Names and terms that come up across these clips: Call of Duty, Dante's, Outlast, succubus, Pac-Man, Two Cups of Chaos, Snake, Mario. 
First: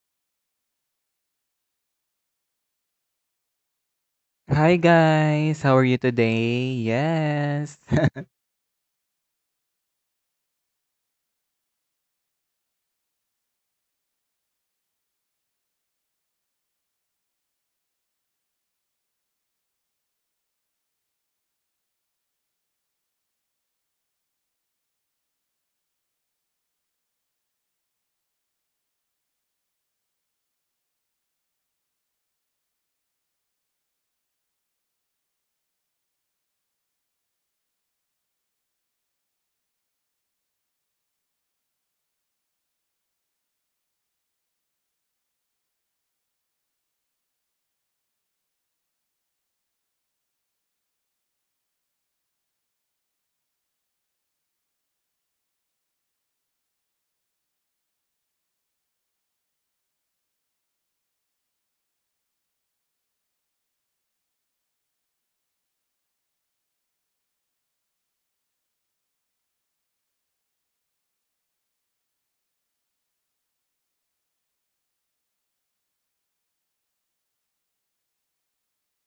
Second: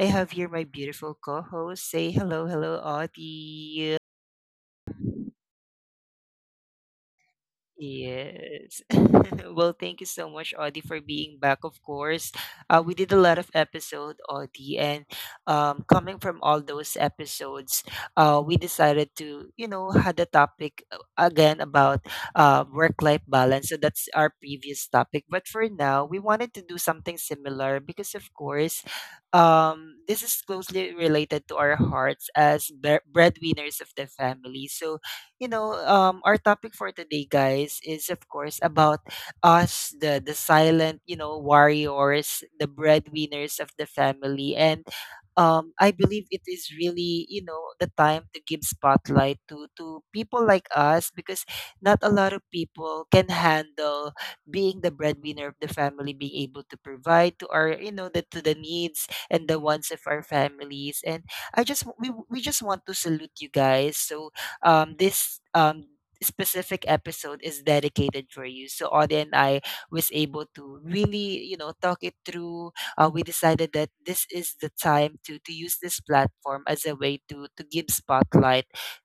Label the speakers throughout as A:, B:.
A: I have here my beautiful co host. Say hello, hello, Audie.
B: Hi guys, how are you today? Yes.
A: Yes. Thank you so much, Audie, for being back. Of course, we did a lot of episode, Audie, and coming from all those episodes, we decided to, you know, had a topic again about work-life balance. So that's our previous topic. But for now, we wanted to do something similar because, of course, this is closely related to our hearts as breadwinners of the family. So you know, our topic for today, guys, is of course about us, the silent, you know, warriors, the breadwinners of the family, and I believe it is really, you know, the time to give spotlight to people like us because not a lot of people can handle being the breadwinner of the family, being able to provide to our, you know, the to the needs and the wants of our families, and I just we just want to salute you guys. So this specific episode is dedicated for you. So Audie and I was able to really, you know, talk it through. We decided that this is the time to use this platform as a way to give spotlight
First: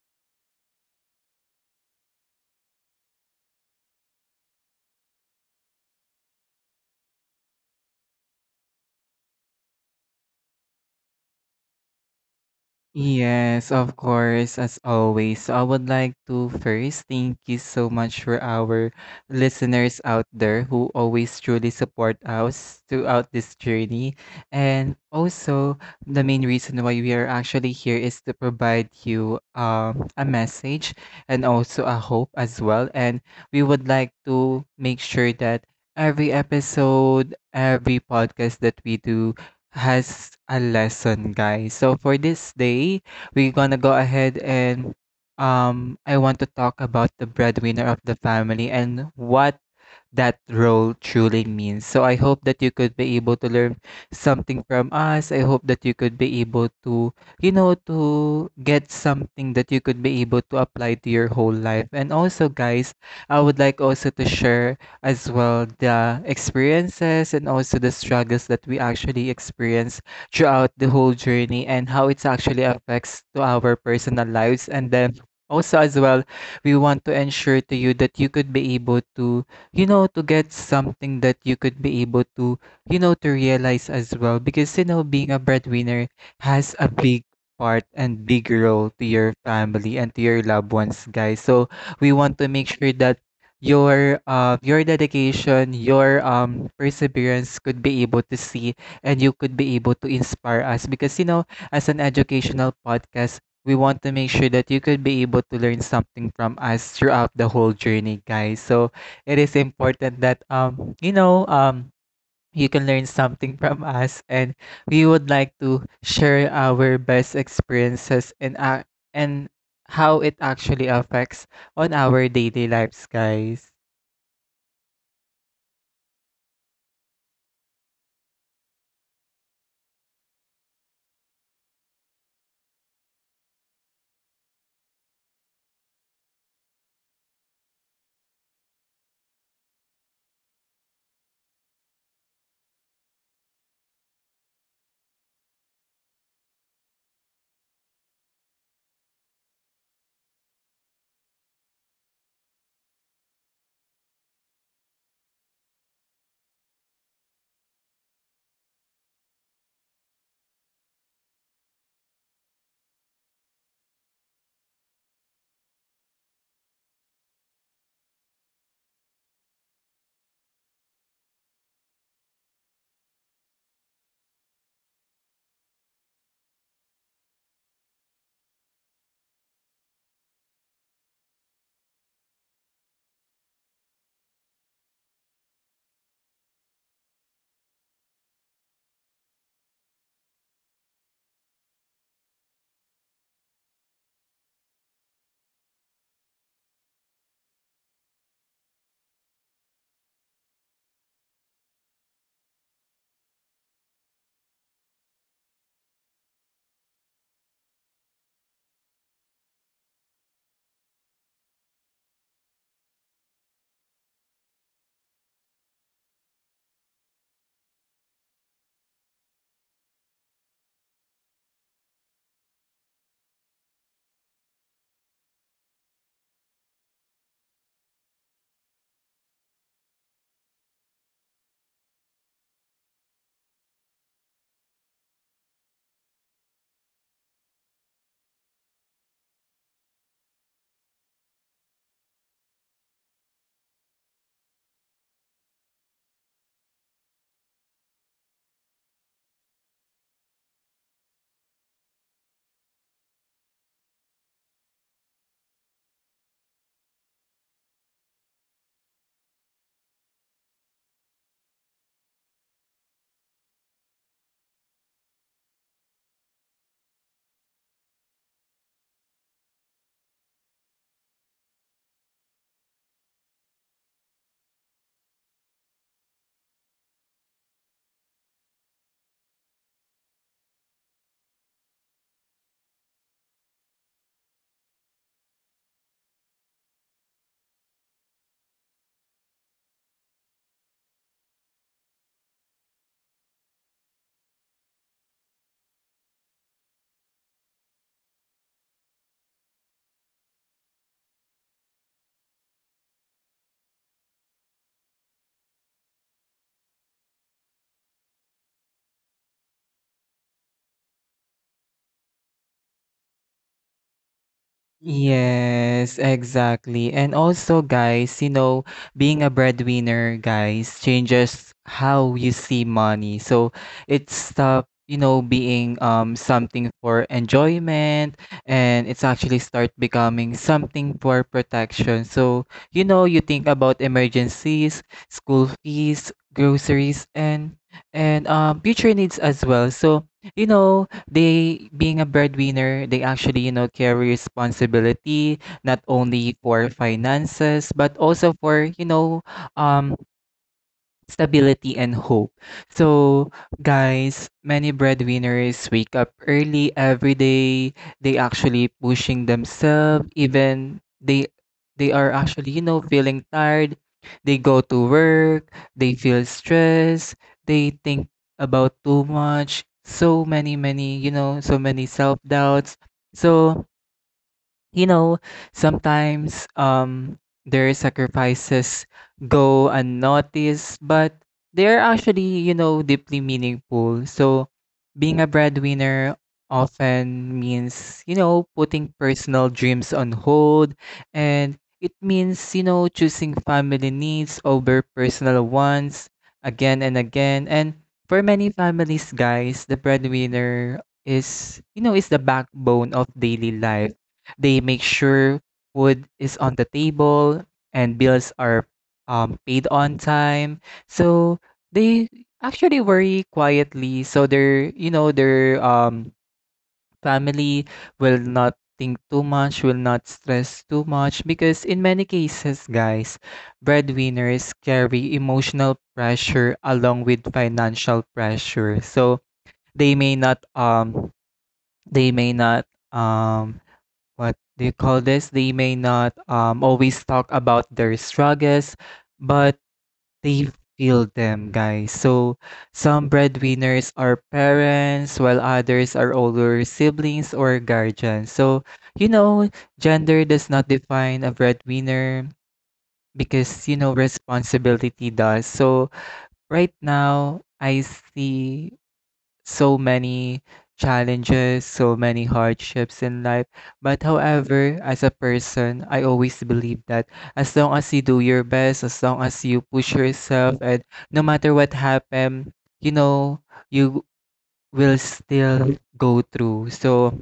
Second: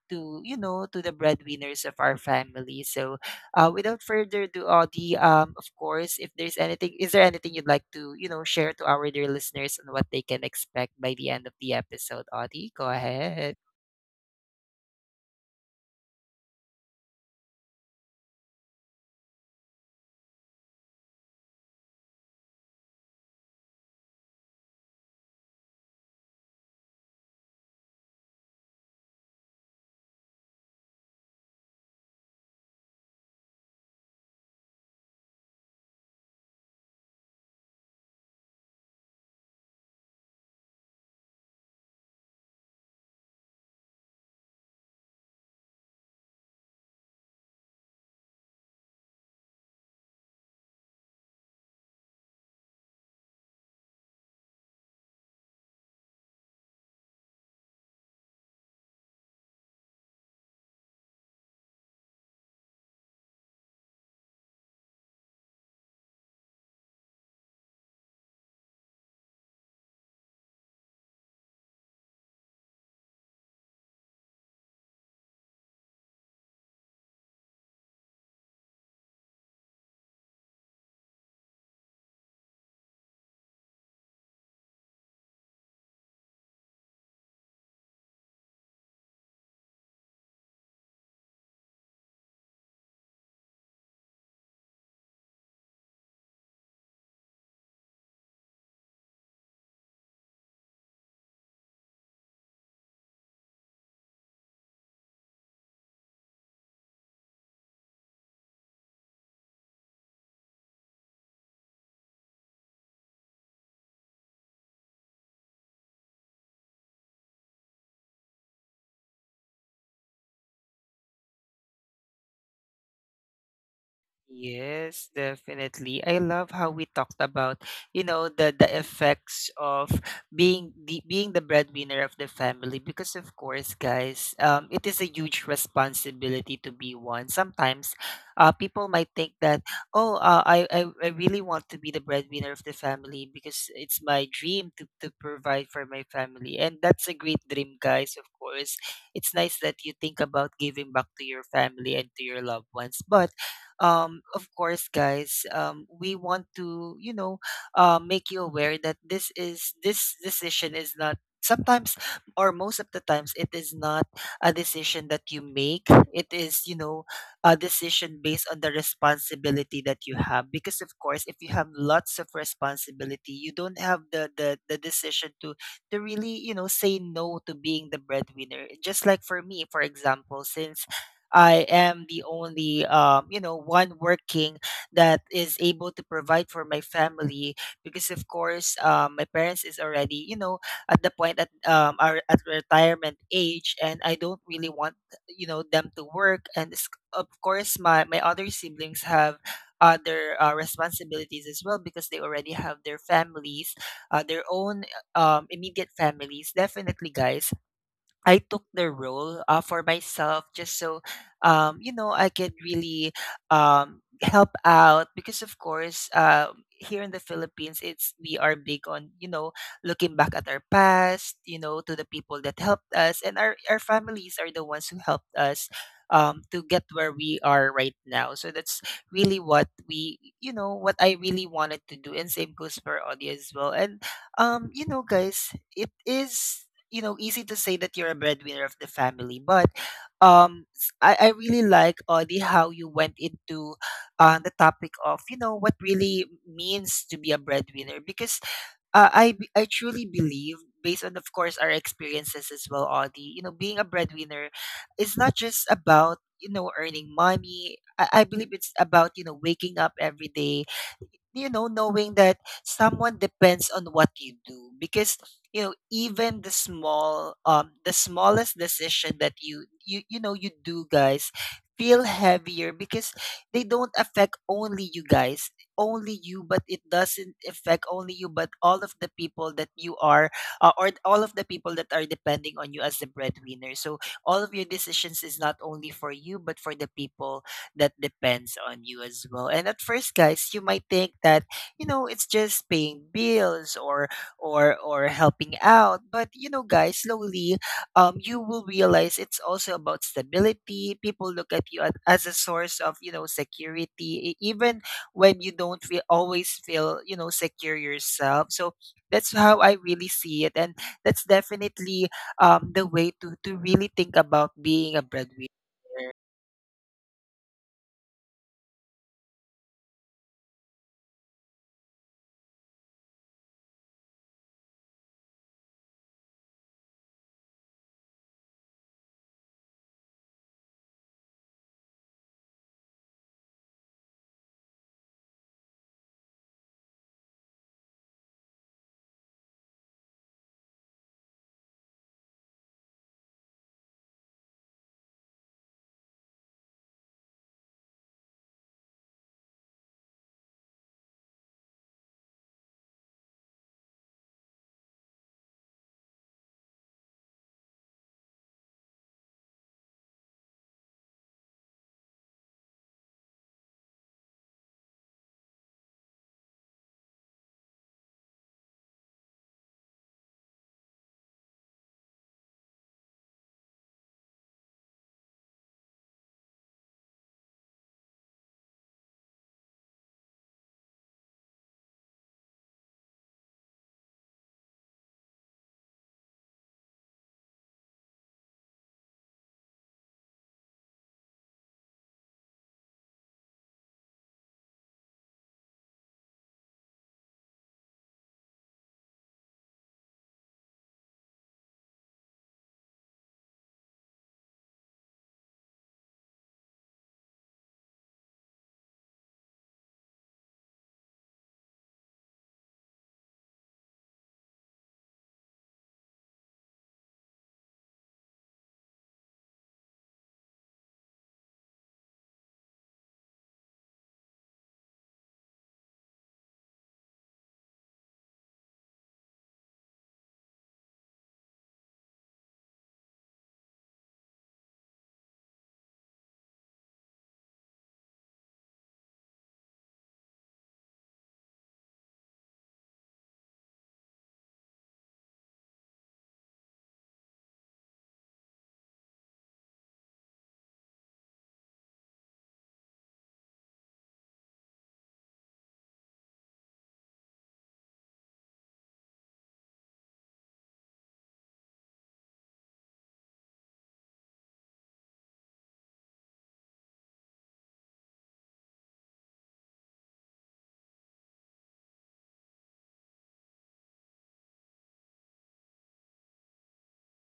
A: to you know to the breadwinners of our family. So without further ado, Audie, of course, if there's anything, is there anything you'd like to you know share to our dear listeners and what they can expect by the end of the episode, Audie? Go ahead.
B: Yes, of course, as always. So I would like to first thank you so much for our listeners out there who always truly support us throughout this journey. And also, the main reason why we are actually here is to provide you a message and also a hope as well. And we would like to make sure that every episode, every podcast that we do, has a lesson, guys. So for this day, we're gonna go ahead and I want to talk about the breadwinner of the family and what that role truly means. So I hope that you could be able to learn something from us. I hope that you could be able to, you know, to get something that you could be able to apply to your whole life. And also, guys, I would like also to share as well the experiences and also the struggles that we actually experience throughout the whole journey and how it actually affects to our personal lives and then also as well we want to ensure to you that you could be able to you know, to get something that you could be able to, you know, to realize as well. Because, you know, being a breadwinner has a big part and big role to your family and to your loved ones, guys. So we want to make sure that your dedication your perseverance could be able to see and you could be able to inspire us because you know as an educational podcast we want to make sure that you could be able to learn something from us throughout the whole journey, guys. So it is important that you know you can learn something from us, and we would like to share our best experiences and how it actually affects on our daily lives, guys.
A: Yes, definitely. I love how we talked about, you know, the effects of being the breadwinner of the family because of course, guys, it is a huge responsibility to be one. Sometimes people might think that, "Oh, I really want to be the breadwinner of the family because it's my dream to provide for my family." And that's a great dream, guys, of course. It's nice that you think about giving back to your family and to your loved ones. But of course, guys, we want to, you know, make you aware that this decision is not sometimes or most of the times it is not a decision that you make. It is you know a decision based on the responsibility that you have because of course if you have lots of responsibility you don't have the decision to really you know say no to being the breadwinner, just like for me for example, since I am the only, you know, one working that is able to provide for my family because, of course, my parents is already, you know, at the point at are at retirement age, and I don't really want, you know, them to work. And of course, my other siblings have other responsibilities as well because they already have their families, their own immediate families. Definitely, guys, I took the role for myself just so you know I can really help out because of course here in the Philippines it's we are big on you know looking back at our past, you know, to the people that helped us, and our families are the ones who helped us to get where we are right now. So that's really what we you know what I really wanted to do, and same goes for audio as well, and you know guys it is you know easy to say that you're a breadwinner of the family, but I really like audie how you went into the topic of you know what really means to be a breadwinner because I b- I truly believe based on of course our experiences as well, audie, you know being a breadwinner is not just about you know earning money. I believe it's about you know waking up every day, you know, knowing that someone depends on what you do, because you know even the smallest decision that you know you do, guys, feel heavier because they don't affect only you guys only you. But it doesn't affect only you but all of the people that you are or all of the people that are depending on you as the breadwinner. So all of your decisions is not only for you but for the people that depends on you as well. And at first, guys, you might think that you know it's just paying bills or helping out, but you know, guys, slowly, you will realize it's also about stability. People look at you at, as a source of you know security, even when you don't feel, always feel you know secure yourself. So that's how I really see it, and that's definitely the way to really think about being a breadwinner.
B: Yes, exactly. And also, guys, you know, being a breadwinner, guys, changes how you see money. So it stop, you know, being something for enjoyment, and it's actually start becoming something for protection. So, you know, you think about emergencies, school fees, groceries, and future needs as well. So, you know, they being a breadwinner, they actually, you know, carry responsibility not only for finances but also for, you know, um stability and hope. So, guys, many breadwinners wake up early every day. They actually pushing themselves even they are actually, you know, feeling tired. They go to work, they feel stressed, they think about too much, so many, you know, so many self-doubts. So, you know, sometimes their sacrifices go unnoticed, but they're actually, you know, deeply meaningful. So being a breadwinner often means, you know, putting personal dreams on hold, and it means, you know, choosing family needs over personal wants again and again. And for many families, guys, the breadwinner is, you know, is the backbone of daily life. They make sure food is on the table and bills are paid on time. So they actually worry quietly. So their you know their family will not think too much, will not stress too much, because in many cases, guys, breadwinners carry emotional pressure along with financial pressure. So they may not um they may not um what do you call this? They may not always talk about their struggles, but they feel them, guys. So some breadwinners are parents, while others are older siblings or guardians. So you know, gender does not define a breadwinner because you know responsibility does. So right now, I see so many challenges, so many hardships in life. But however, as a person, I always believe that as long as you do your best, as long as you push yourself, and no matter what happen, you know, you will still go through. So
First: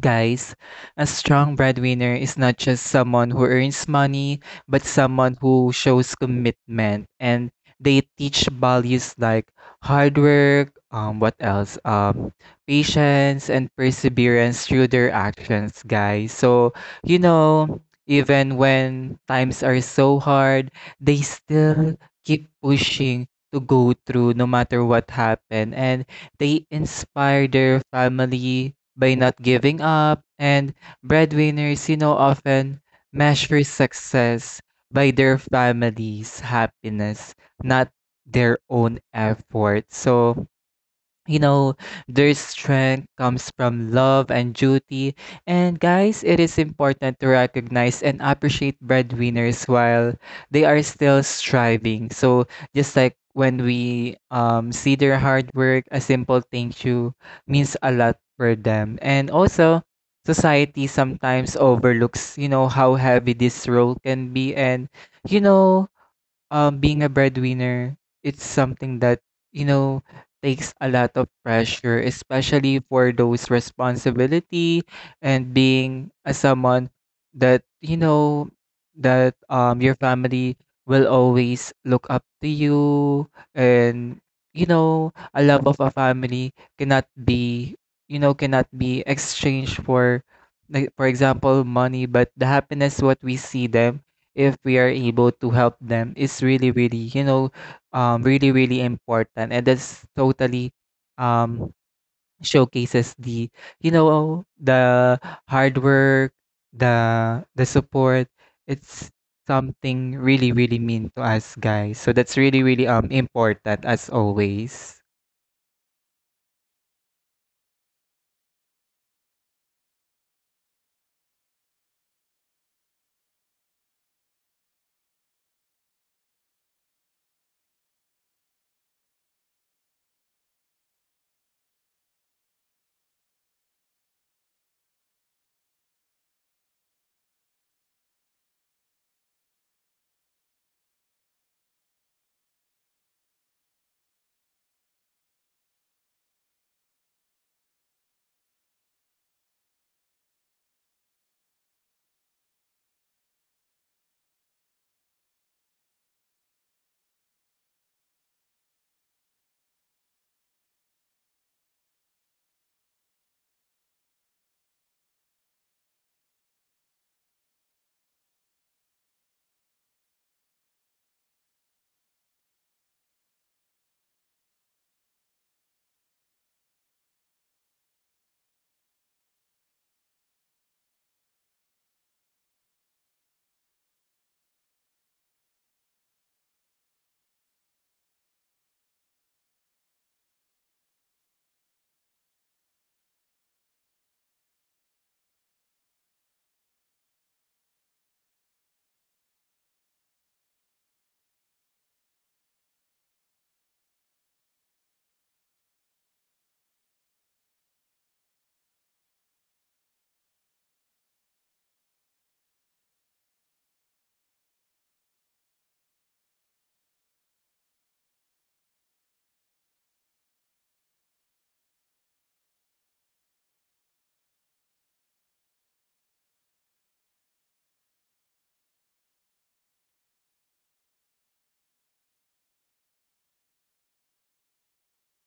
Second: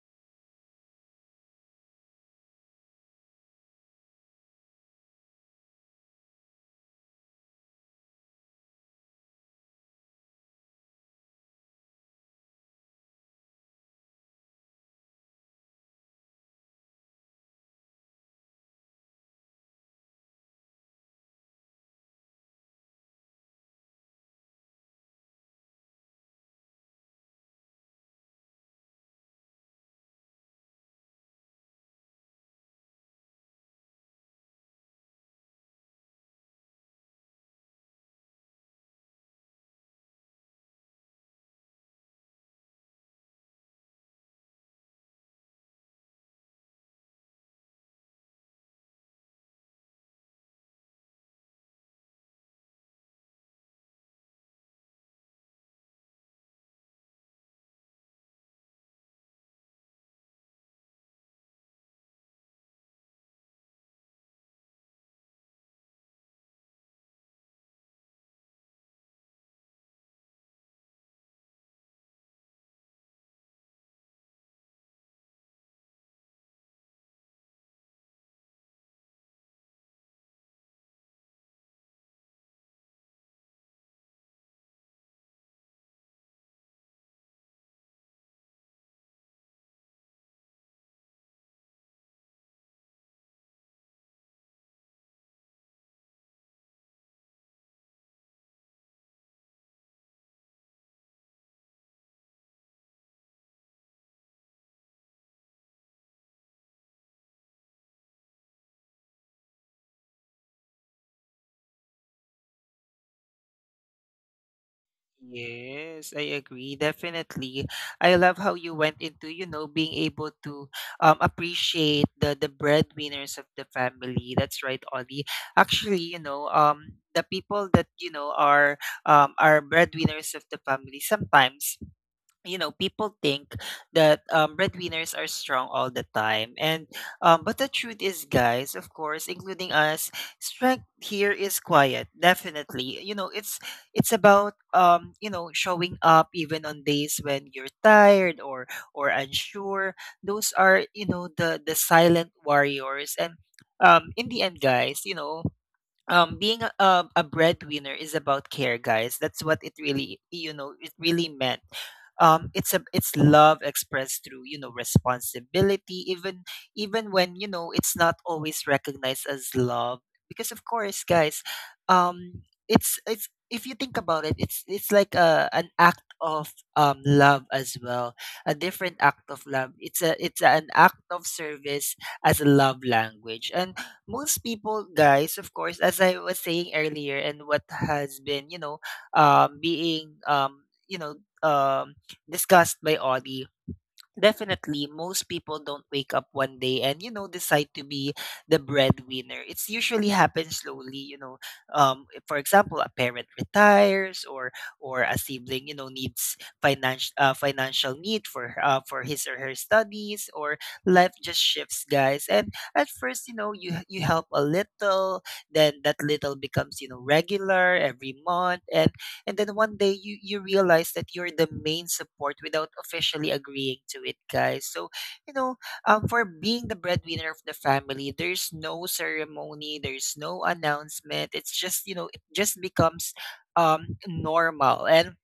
B: guys, a strong breadwinner is not just someone who earns money, but someone who shows commitment. And they teach values like hard work, what else? Patience and perseverance through their actions, guys. So, you know, even when times are so hard, they still keep pushing to go through no matter what happened. And they inspire their family by not giving up, and breadwinners, you know, often measure success by their family's happiness, not their own effort. So, you know, their strength comes from love and duty. And guys, it is important to recognize and appreciate breadwinners while they are still striving. So just like when we see their hard work, a simple thank you means a lot for them. And also, society sometimes overlooks, you know, how heavy this role can be. And, you know, being a breadwinner, it's something that, you know, takes a lot of pressure, especially for those responsibility, and being a someone that, you know, that your family will always look up to you, and you know, a love of a family cannot be you know, cannot be exchanged for like for example money, but the happiness what we see them if we are able to help them is really really you know really really important, and that's totally um, showcases the you know the hard work, the support, it's something really really mean to us, guys. So that's really really important as always.
A: Yes, I agree. Definitely. I love how you went into, you know, being able to appreciate the breadwinners of the family. That's right, Ollie. Actually, you know, the people that, you know, are breadwinners of the family sometimes you know people think that breadwinners are strong all the time, and but the truth is guys of course including us, strength here is quiet. Definitely you know it's about you know showing up even on days when you're tired or unsure. Those are you know the silent warriors. And in the end guys you know being a breadwinner is about care, guys. That's what it really you know it really meant. It's a it's love expressed through you know responsibility, even even when you know it's not always recognized as love, because of course guys um it's if you think about it it's like a an act of love as well. A different act of love, it's a it's an act of service as a love language. And most people guys of course as I was saying earlier and what has been you know um being um you know um discussed by audi. Definitely, most people don't wake up one day and you know decide to be the breadwinner. It's usually happens slowly, you know. For example, a parent retires, or a sibling, you know, needs financial financial need for his or her studies, or life just shifts, guys. And at first, you know, you help a little, then that little becomes you know regular every month, and then one day you you realize that you're the main support without officially agreeing to it, guys. So you know for being the breadwinner of the family there's no ceremony, there's no announcement, it's just you know it just becomes normal. And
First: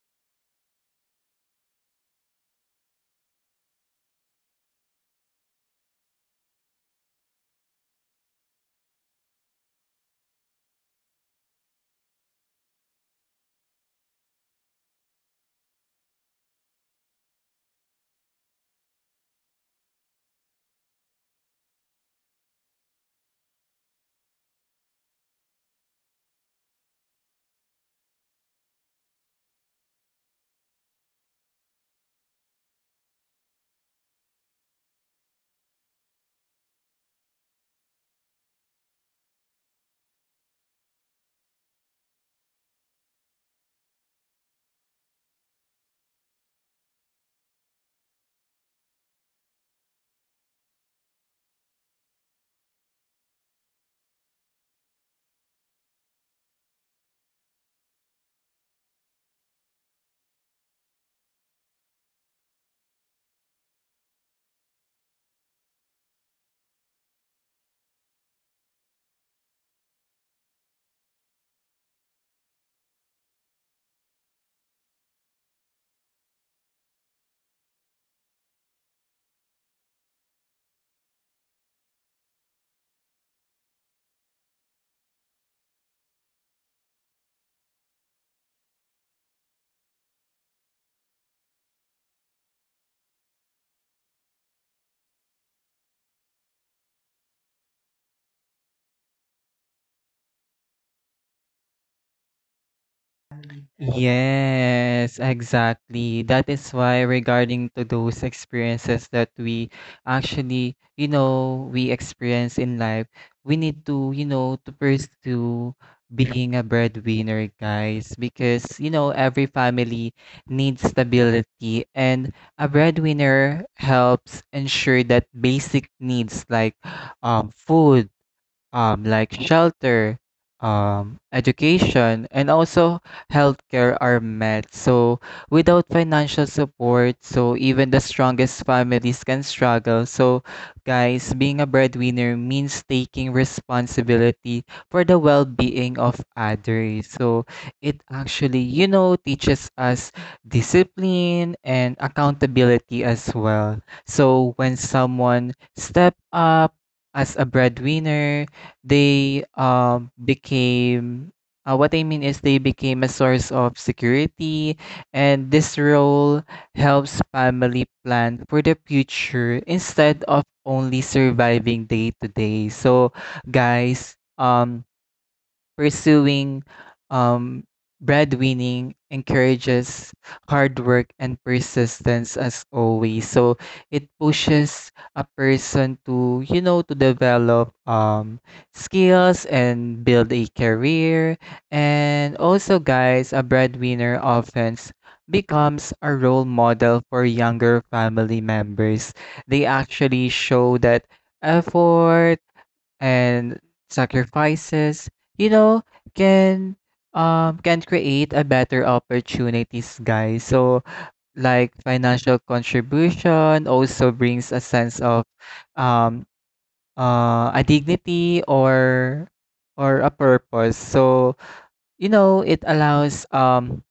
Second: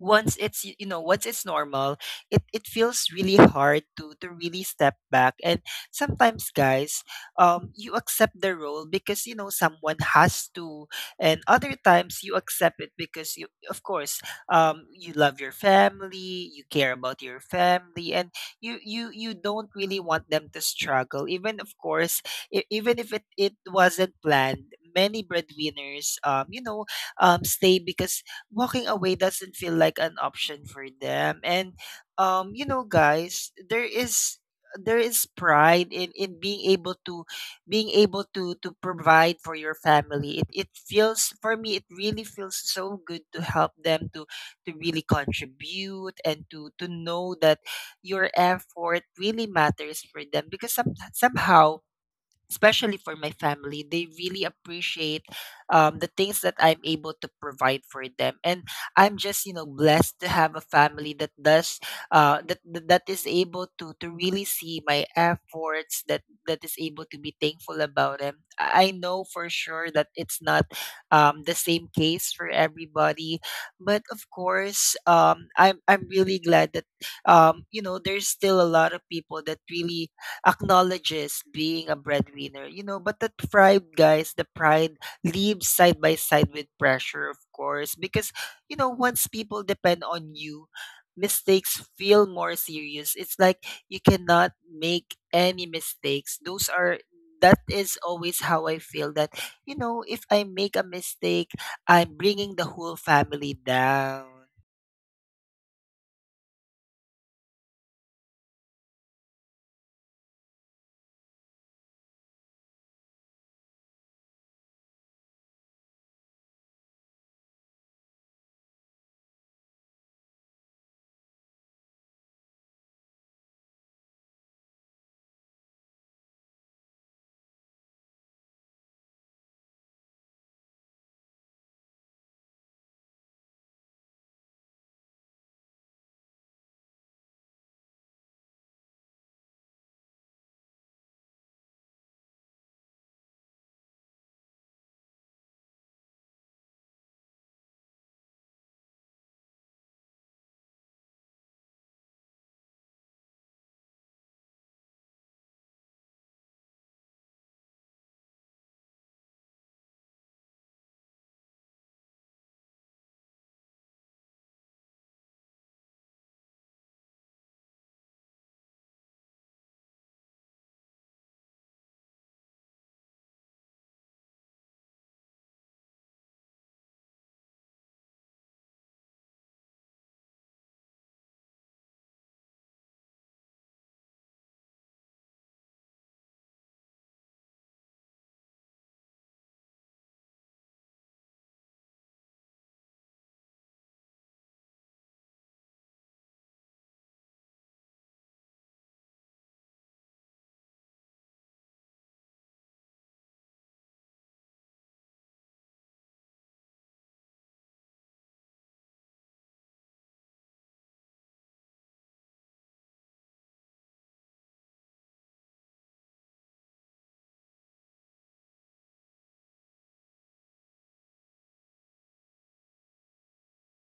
A: once it's you know once it's normal it, it feels really hard to really step back. And sometimes guys you accept the role because you know someone has to, and other times you accept it because you of course you love your family you care about your family and you don't really want them to struggle, even of course even if it, it wasn't planned. Many breadwinners you know stay because walking away doesn't feel like an option for them. And you know guys there is pride in being able to provide for your family. It feels for me it really feels so good to help them to really contribute and to know that your effort really matters for them, because some, somehow especially for my family they really appreciate the things that I'm able to provide for them. And I'm just you know blessed to have a family that does that is able to really see my efforts, that that is able to be thankful about them. I know for sure that it's not the same case for everybody, but of course I'm really glad that you know there's still a lot of people that really acknowledges being a breadwinner, you know. But that pride, guys, the pride lives side by side with pressure, of course, because, you know, once people depend on you, mistakes feel more serious. It's like you cannot make any mistakes. Those are that is always how I feel that, you know, if I make a mistake, I'm bringing the whole family down.
B: Yes, exactly. That is why regarding to those experiences that we actually, you know, we experience in life, we need to, you know, to pursue being a breadwinner, guys, because, you know, every family needs stability, and a breadwinner helps ensure that basic needs like food, like shelter, education, and also healthcare are met. So without financial support, so even the strongest families can struggle. So, guys, being a breadwinner means taking responsibility for the well being of others. So it actually, you know, teaches us discipline and accountability as well. So when someone step up, as a breadwinner, they became what I mean is they became a source of security, and this role helps family plan for the future instead of only surviving day to day. So, guys, pursuing um, breadwinning encourages hard work and persistence as always. So it pushes a person to, you know, to develop skills and build a career. And also, guys, a breadwinner often becomes a role model for younger family members. They actually show that effort and sacrifices, you know, can can create a better opportunities, guys. So like financial contribution also brings a sense of um a dignity or a purpose. So, you know, it allows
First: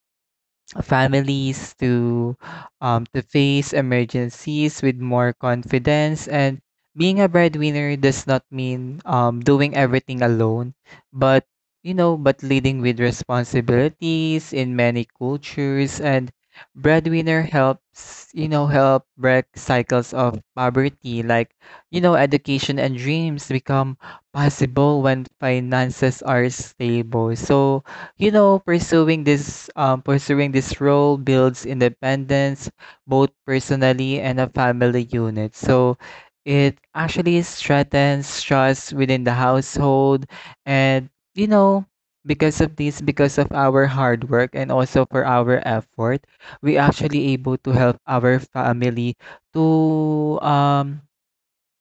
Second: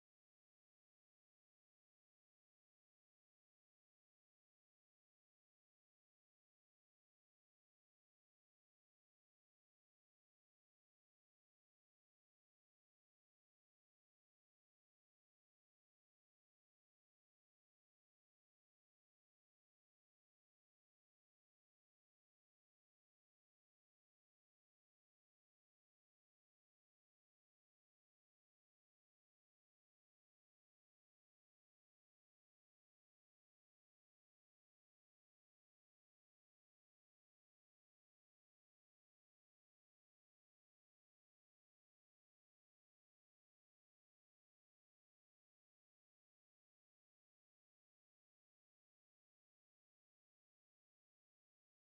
B: families to face emergencies with more confidence, and being a breadwinner does not mean doing everything alone, but you know but leading with responsibilities in many cultures, and breadwinner helps you know help break cycles of poverty, like you know education and dreams become possible when finances are stable. So you know, pursuing this pursuing this role builds independence both personally and a family unit. So it actually strengthens trust within the household, and you know because of this, because of our hard work and also for our effort, we actually able to help our family to um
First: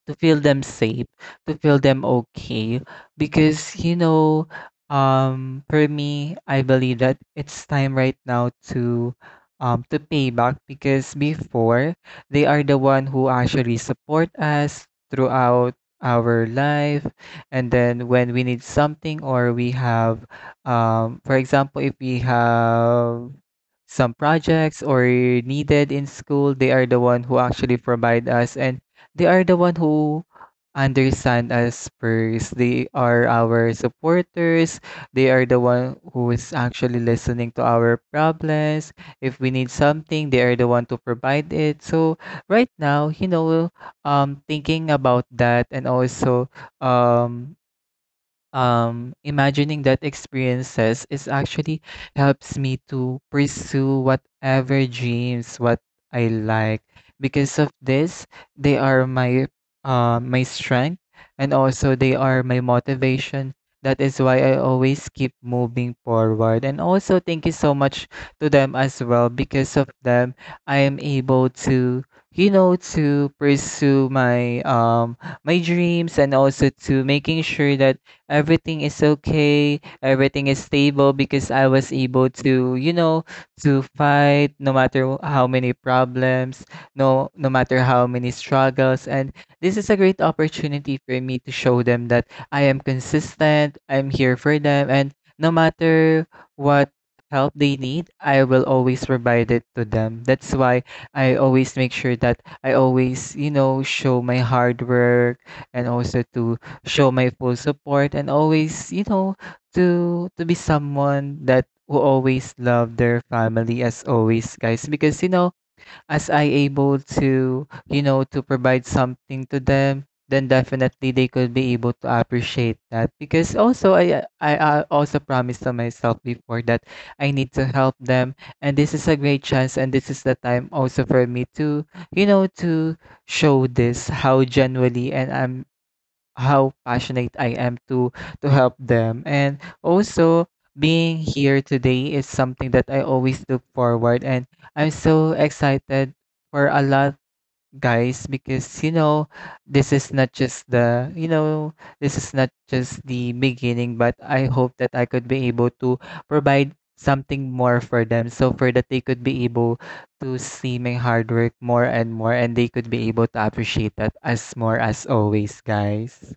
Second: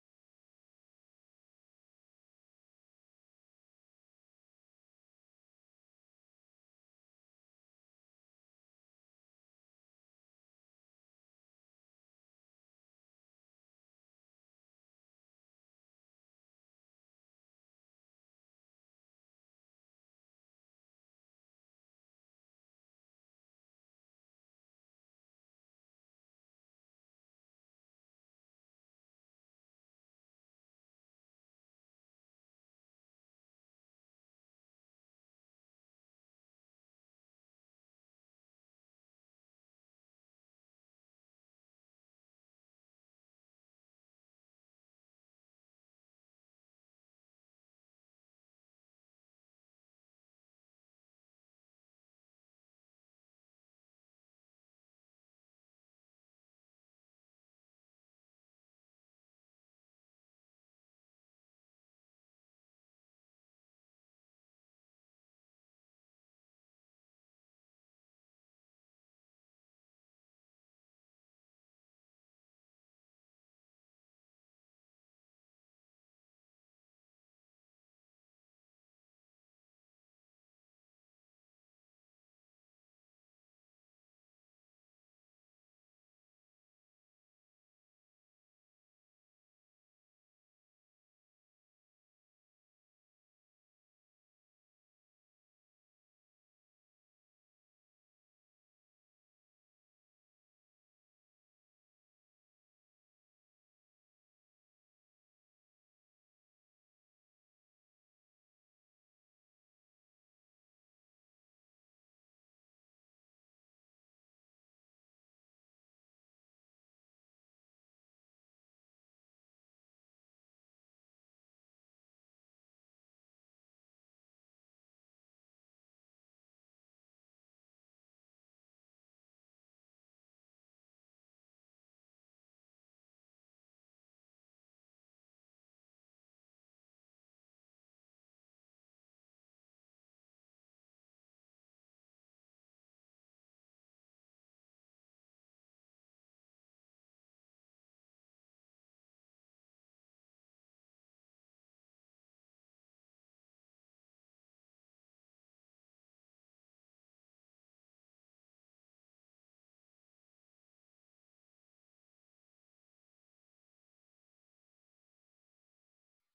B: to feel them safe, to feel them okay. Because, you know, for me, I believe that it's time right now to pay back, because before they are the one who actually support us throughout our life, and then when we need something, or we have for example if we have some projects or needed in school, they are the one who actually provide us, and they are the one who understand us first. They are our supporters. They are the one who is actually listening to our problems. If we need something, they are the one to provide it. So right now, you know, thinking about that, and also um imagining that experiences is actually helps me to pursue whatever dreams what I like. Because of this, they are my my strength, and also they are my motivation. That is why I always keep moving forward. And also thank you so much to them as well. Because of them, I am able to, you know, to pursue my my dreams, and also to making sure that everything is okay, everything is stable, because I was able to, you know, to fight no matter how many problems, no matter how many struggles. And this is a great opportunity for me to show them that I am consistent, I'm here for them, and no matter what help they need, I will always provide it to them. That's why I always make sure that I always, show my hard work and also to show my full support and always, to be someone that who always love their family as always, guys, because as I able to, to provide something to them, then definitely they could be able to appreciate that. Because also, I also promised to myself before that I need to help them. And this is a great chance, and this is the time also for me to, to show this how genuinely, and I'm how passionate I am to help them. And also being here today is something that I always look forward, and I'm so excited for a lot, guys, because you know this is not just the you know this is not just the beginning, but I hope that I could be able to provide something more for them, so for that they could be able to see my hard work more and more, and they could be able to appreciate that as more as always, guys.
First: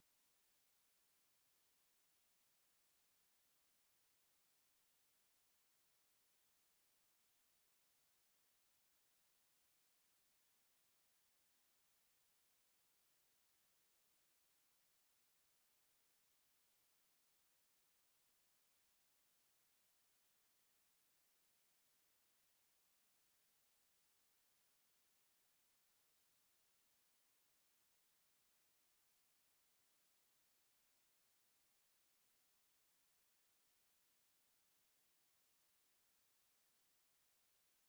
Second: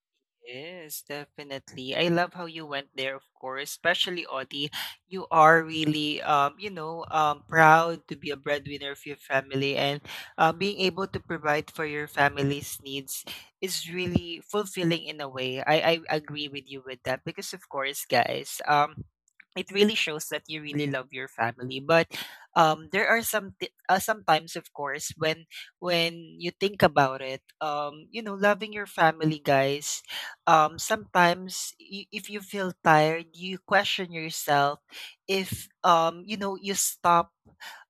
A: Yes, definitely. I love how you went there, of course, especially Audie. You are really, proud to be a breadwinner of your family, and being able to provide for your family's needs is really fulfilling in a way. I agree with you with that because, of course, guys, it really shows that you really love your family. But there are some t- sometimes, of course, when you think about it, loving your family, guys, if you feel tired, you question yourself if, you know, you stop.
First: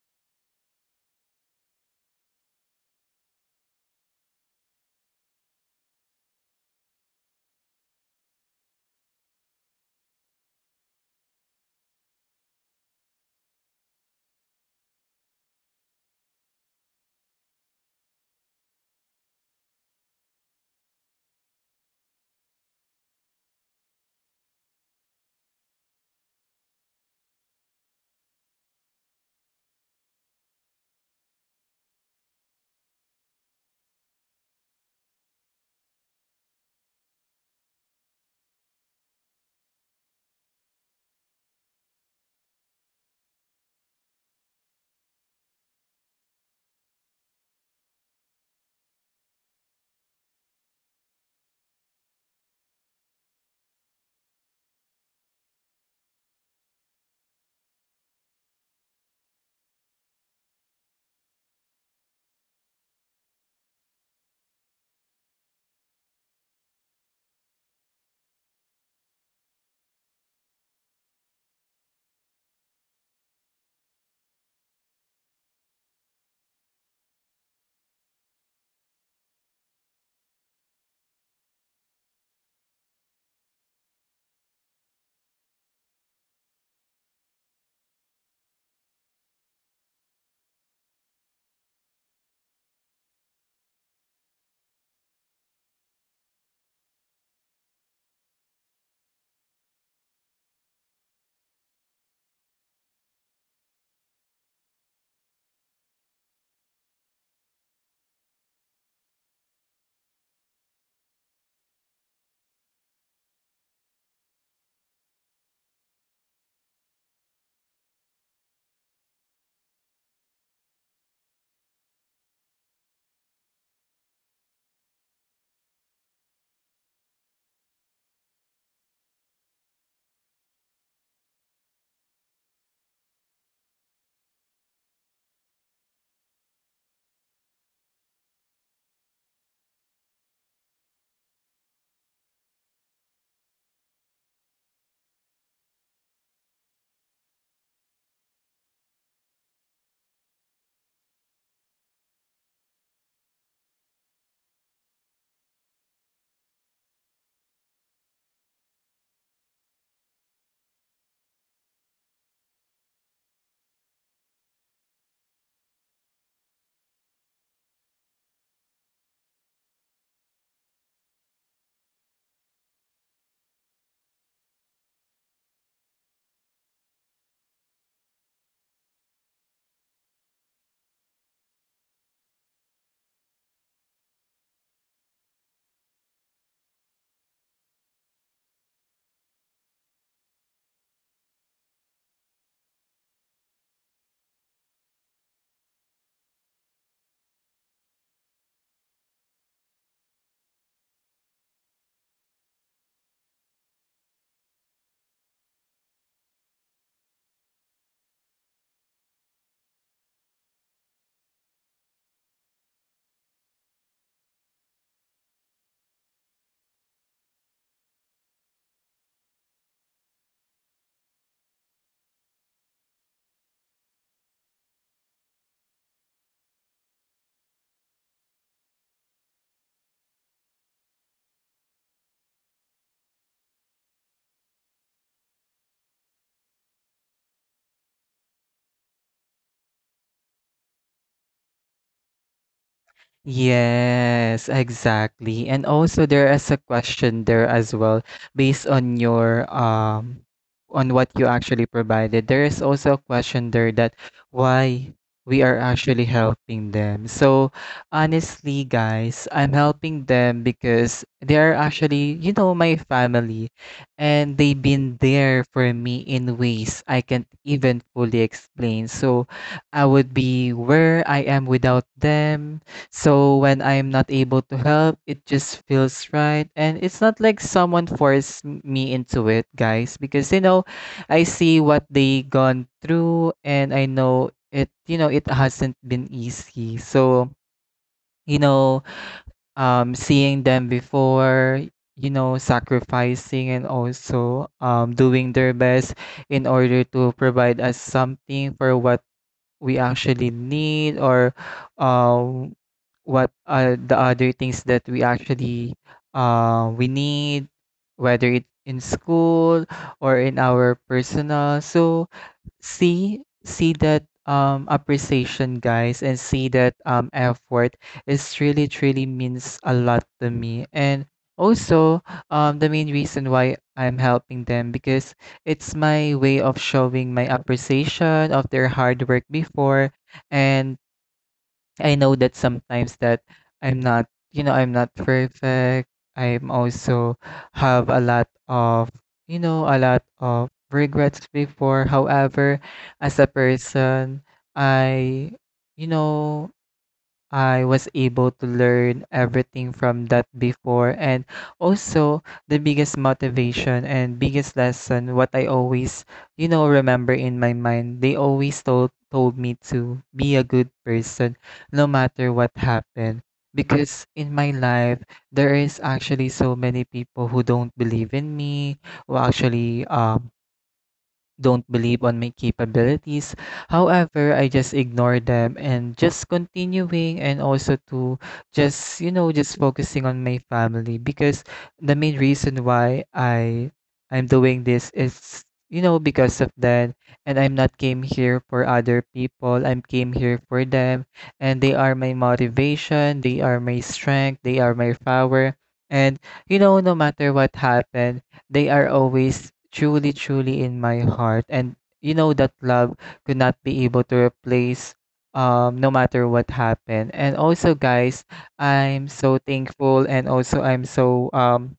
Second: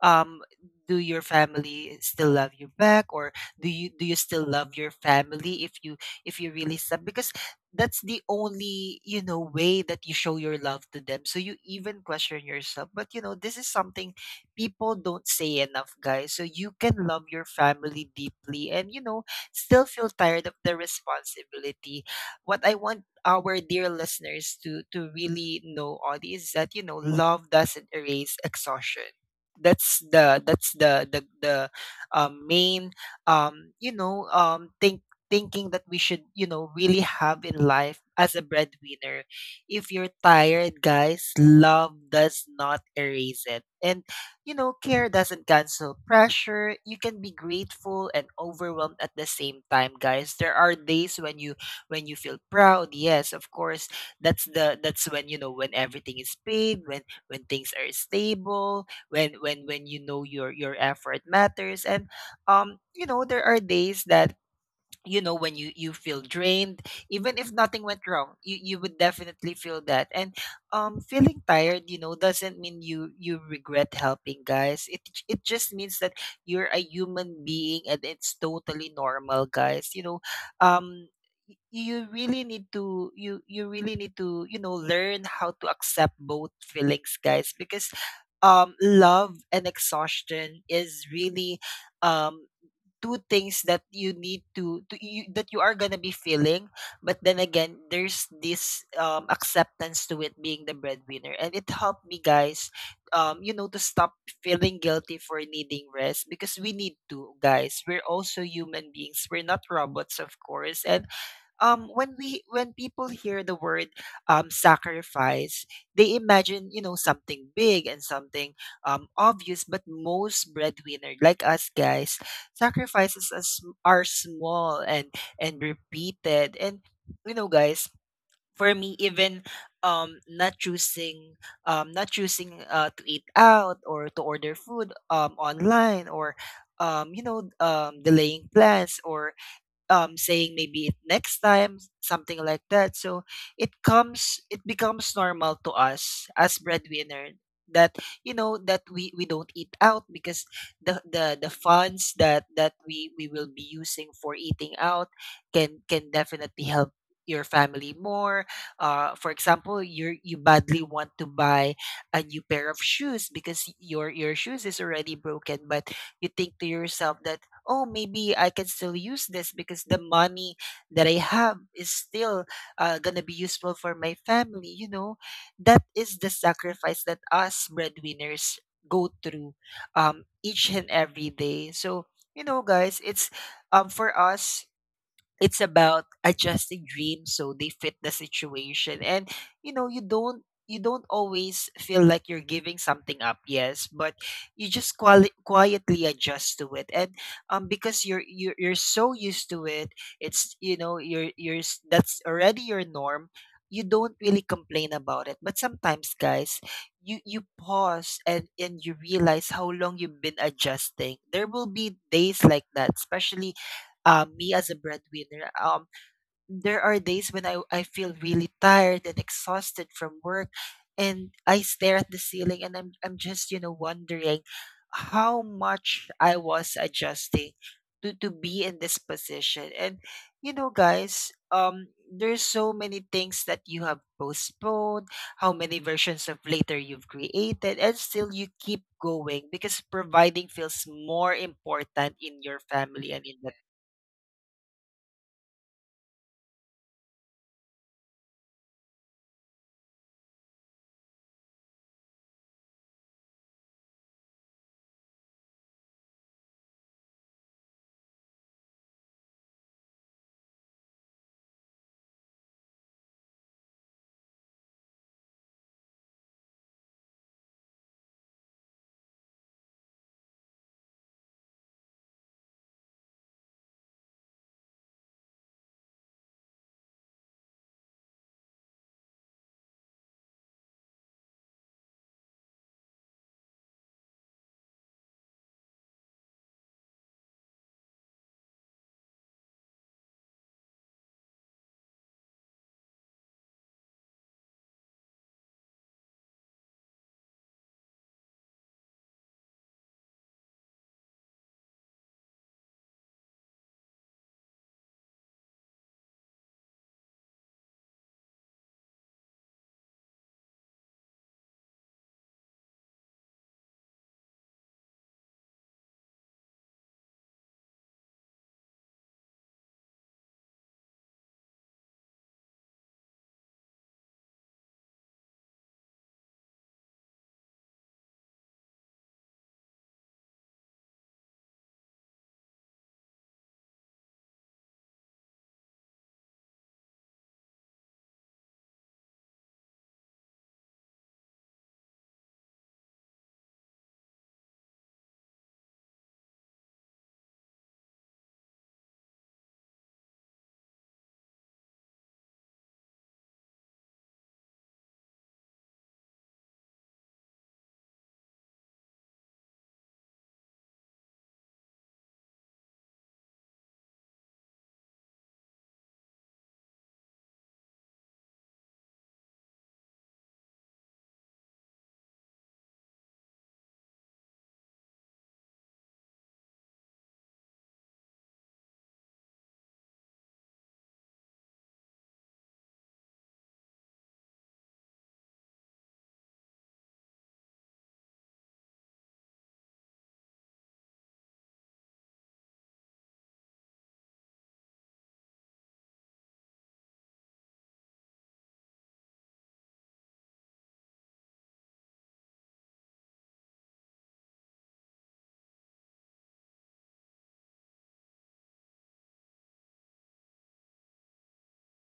A: Um, do your family still love you back, or do you still love your family if you really stop? Because that's the only, you know, way that you show your love to them. So you even question yourself. But, you know, this is something people don't say enough, guys. So you can love your family deeply, and, you know, still feel tired of the responsibility. What I want our dear listeners to really know on is that, you know, love doesn't erase exhaustion. That's the, main um you know um think thinking that we should, you know, really have in life as a breadwinner. If you're tired, guys, love does not erase it, and, you know, care doesn't cancel pressure. You can be grateful and overwhelmed at the same time, guys. There are days when you feel proud, yes, of course. That's the, that's when, you know, when everything is paid, when things are stable, when, you know, your effort matters. And you know, there are days that, you know, when you feel drained even if nothing went wrong. You would definitely feel that. And feeling tired, you know, doesn't mean you regret helping, guys. It just means that you're a human being, and it's totally normal, guys, you know. um you really need to, you really need to, you know, learn how to accept both feelings, guys, because love and exhaustion is really, um two things that you need to that you are gonna be feeling. But then again, there's this, acceptance to it being the breadwinner, and it helped me, guys, you know, to stop feeling guilty for needing rest, because we need to, guys. We're also human beings, we're not robots, of course. And when we, when people hear the word sacrifice, they imagine, you know, something big and something obvious, but most breadwinner like us, guys, sacrifices are small and repeated. And, you know, guys, for me, even um not choosing not choosing to eat out, or to order food online, or delaying plans, or, saying maybe it next time, something like that. So it comes, it becomes normal to us as breadwinner that, you know, that we don't eat out because the funds that we will be using for eating out can definitely help your family more. For example, you badly want to buy a new pair of shoes because your shoes is already broken, but you think to yourself that, oh, maybe I can still use this because the money that I have is still, gonna be useful for my family, you know. That is the sacrifice that us breadwinners go through each and every day. So, you know, guys, it's, for us, it's about adjusting dreams so they fit the situation. And, you know, you don't always feel like you're giving something up, yes, but you just quietly adjust to it. And because you're so used to it, it's, you know, that's already your norm. You don't really complain about it. But sometimes, guys, you pause and you realize how long you've been adjusting. There will be days like that, especially, me as a breadwinner. There are days when I feel really tired and exhausted from work, and I stare at the ceiling and I'm just, you know, wondering how much I was adjusting to be in this position. And, you know, guys, there's so many things that you have postponed, how many versions of later you've created, and still you keep going because providing feels more important in your family and in.
B: Yes, exactly. And also there is a question there as well based on your on what you actually provided. There is also a question there that why we are actually helping them. So honestly, guys, I'm helping them because they are actually, you know, my family, and they've been there for me in ways I can't even fully explain. So I would be where I am without them. So when I'm not able to help, it just feels right. And it's not like someone forced me into it, guys, because you know, I see what they gone through, and I know it, you know, it hasn't been easy. So, you know, seeing them before, you know, sacrificing, and also doing their best in order to provide us something for what we actually need, or um, what are the other things that we actually we need, whether it in school or in our personal. So see that appreciation, guys, and see that effort is really truly means a lot to me. And also, the main reason why I'm helping them, because it's my way of showing my appreciation of their hard work before. And I know that sometimes that I'm not, you know, I'm not perfect. I'm also have a lot of, you know, a lot of regrets before. However, as a person, I, you know, I was able to learn everything from that before. And also, the biggest motivation and biggest lesson, what I always, you know, remember in my mind, they always told me to be a good person no matter what happened. Because in my life, there is actually so many people who don't believe in me, who actually don't believe on my capabilities. However, I just ignore them and just continuing, and also to just, you know, just focusing on my family. Because the main reason why I'm doing this is, you know, because of them. And I'm not came here for other people. I'm came here for them, and they are my motivation, they are my strength, they are my power. And you know, no matter what happened, they are always truly, truly in my heart. And you know that love could not be able to replace no matter what happened. And also, guys, I'm so thankful, and also I'm so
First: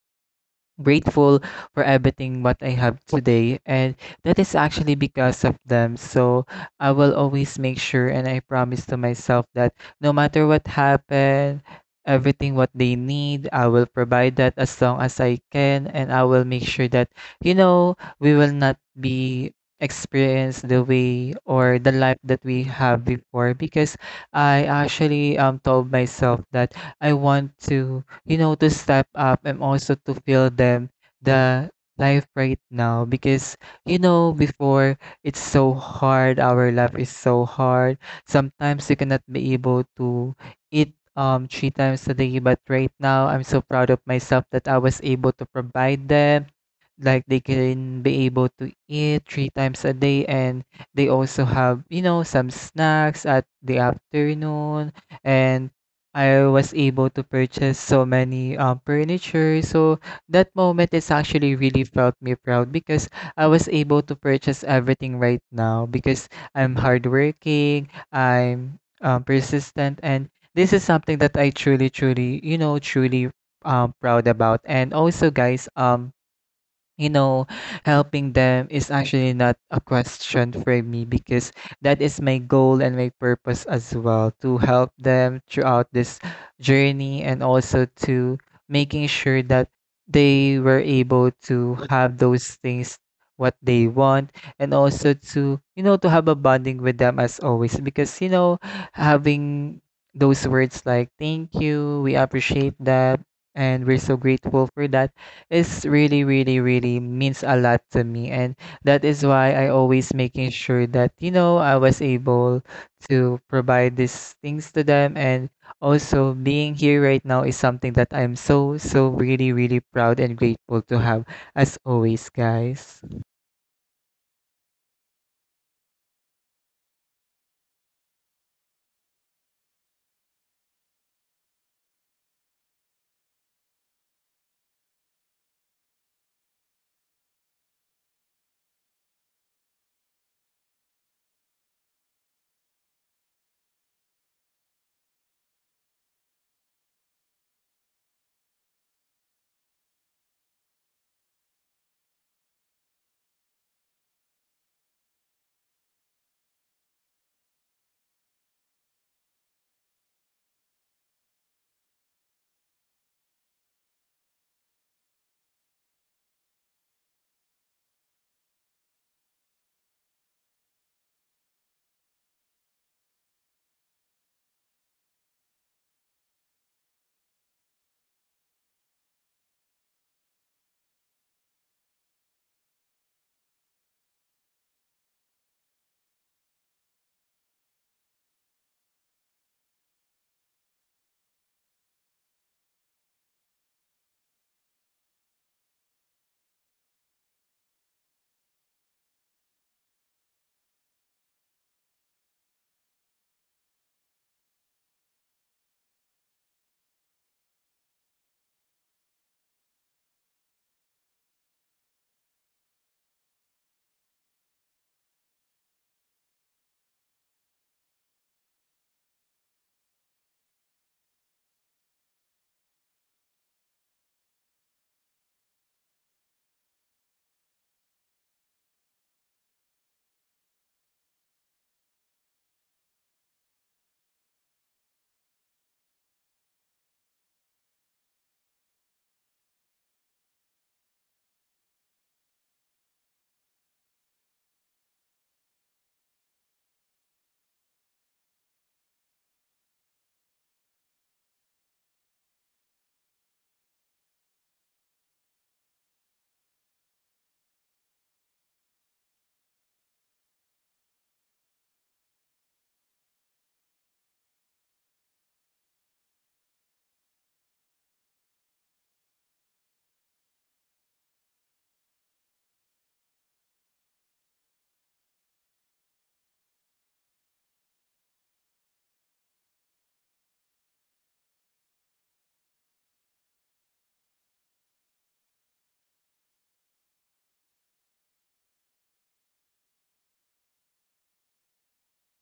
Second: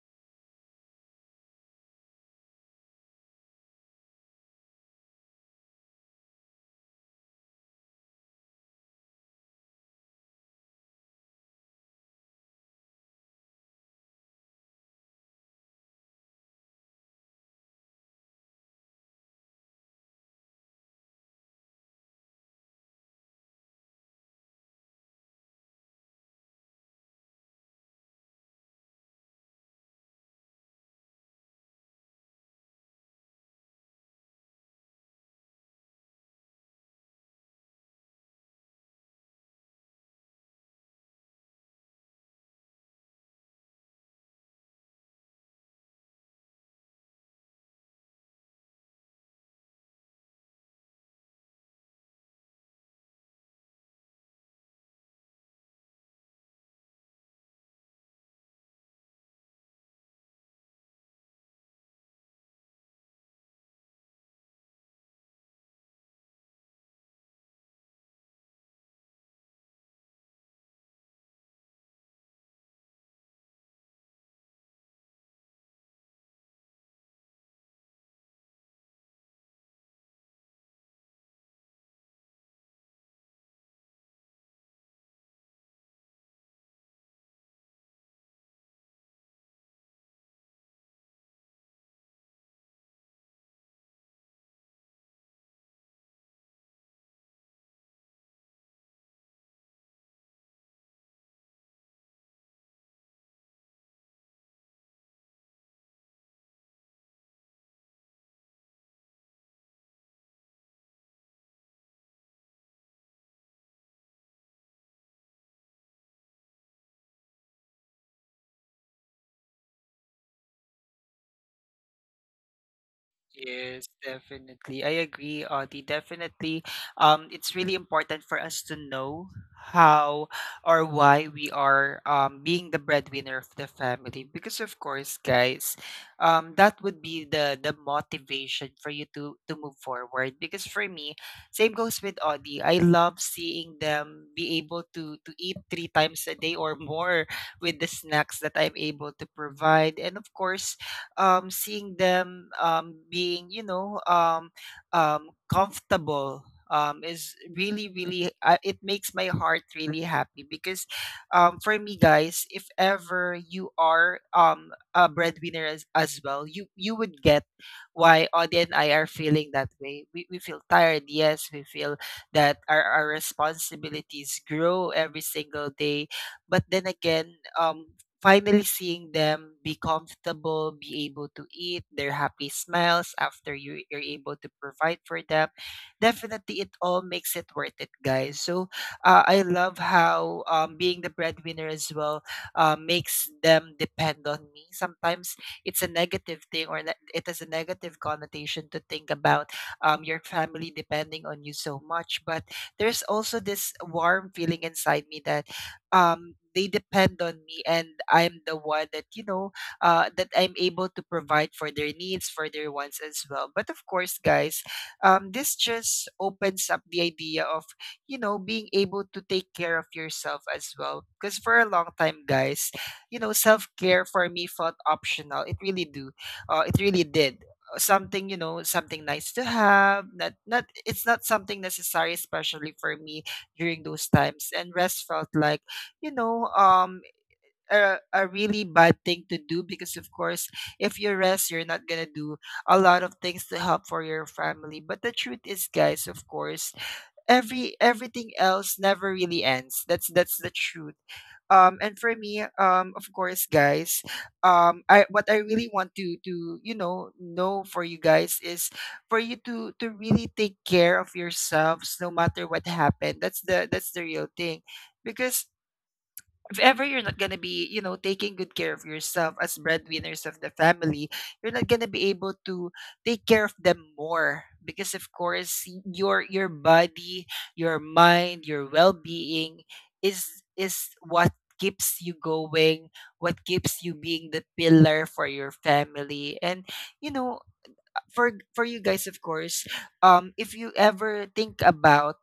B: grateful for everything what I have today, and that is actually because of them. So I will always make sure, and I promise to myself that no matter what happened, everything what they need, I will provide that as long as I can. And I will make sure that you know we will not be experience the way or the life that we have before, because I actually told myself that I want to, you know, to step up and also to feel them the life right now. Because you know before, it's so hard, our life is so hard, sometimes you cannot be able to eat three times a day. But right now I'm so proud of myself that I was able to provide them, like they can be able to eat three times a day, and they also have, you know, some snacks at the afternoon. And I was able to purchase so many furniture. So that moment is actually really felt me proud, because I was able to purchase everything right now because I'm hardworking, I'm persistent, and this is something that I truly, truly, you know, truly proud about. And also, guys, you know, helping them is actually not a question for me, because that is my goal and my purpose as well, to help them throughout this journey, and also to making sure that they were able to have those things what they want, and also to, you know, to have a bonding with them as always. Because you know, having those words like thank you, we appreciate that, and we're so grateful for that, it's really, really, really means a lot to me. And that is why I always making sure that, you know, I was able to provide these things to them. And also being here right now is something that I'm so, so really, really proud and grateful to have as always, guys.
A: Yes, definitely. I agree, Audie. Definitely. It's really important for us to know how or why we are, being the breadwinner of the family. Because of course, guys, that would be the motivation for you to move forward. Because for me, same goes with Audie. I love seeing them be able to eat three times a day or more with the snacks that I'm able to provide. And of course, seeing them, being, you know, comfortable, is really, really, it makes my heart really happy because, for me, guys, if ever you are, a breadwinner as well, you, would get why Audie and I are feeling that way. We, feel tired, yes, we feel that our, responsibilities grow every single day. But then again, finally seeing them be comfortable, be able to eat, their happy smiles after you, you're able to provide for them, definitely it all makes it worth it, guys. So I love how, being the breadwinner as well, makes them depend on me. Sometimes it's a negative thing, or it has a negative connotation to think about, your family depending on you so much. But there's also this warm feeling inside me that they depend on me, and I'm the one that, you know, that I'm able to provide for their needs, for their wants as well. But of course, guys, this just opens up the idea of, you know, being able to take care of yourself as well, because for a long time, guys, you know, self-care for me felt optional. It really do, it really did. Something, you know, something nice to have, not it's not something necessary, especially for me during those times. And rest felt like, you know, a, really bad thing to do, because of course, if you rest, you're not gonna do a lot of things to help for your family. But the truth is, guys, of course, everything else never really ends. That's the truth. And for me, of course, guys, I, what I really want to, you know for you guys is for you to really take care of yourselves no matter what happened. That's the, that's the real thing. Because if ever you're not gonna be, you know, taking good care of yourself as breadwinners of the family, you're not gonna be able to take care of them more, because, of course, your body, your mind, your well-being is what keeps you going, what keeps you being the pillar for your family. And, you know, for you guys, of course, if you ever think about,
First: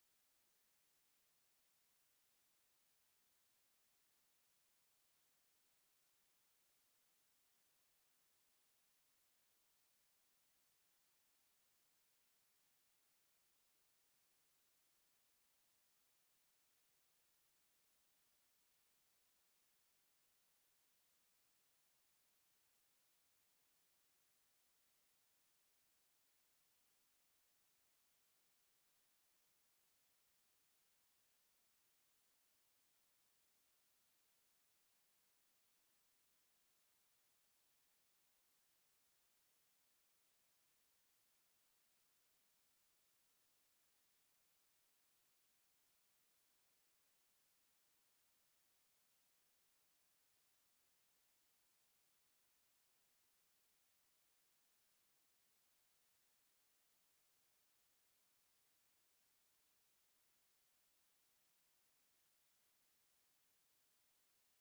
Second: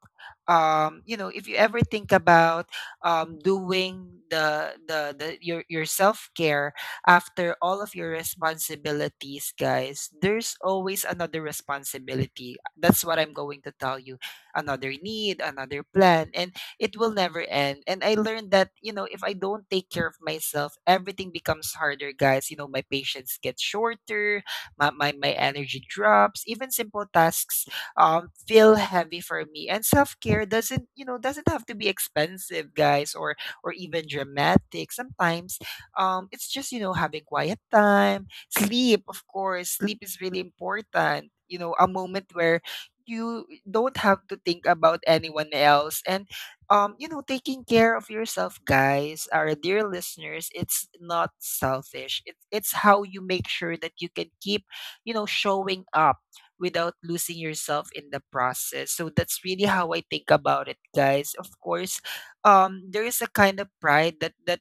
A: if you ever think about, doing the, your self-care after all of your responsibilities, guys, there's always another responsibility. That's what I'm going to tell you: another need, another plan. And it will never end. And I learned that, you know, if I don't take care of myself, everything becomes harder, guys. You know, my patience gets shorter, my energy drops. Even simple tasks, feel heavy for me. And self-care doesn't, you know, doesn't have to be expensive, guys, or even dramatic. Sometimes, it's just, you know, having quiet time, sleep. Of course, sleep is really important, you know, a moment where you don't have to think about anyone else. And, you know, taking care of yourself, guys, our dear listeners, it's not selfish. It's how you make sure that you can keep, you know, showing up without losing yourself in the process. So that's really how I think about it, guys. Of course, there is a kind of pride that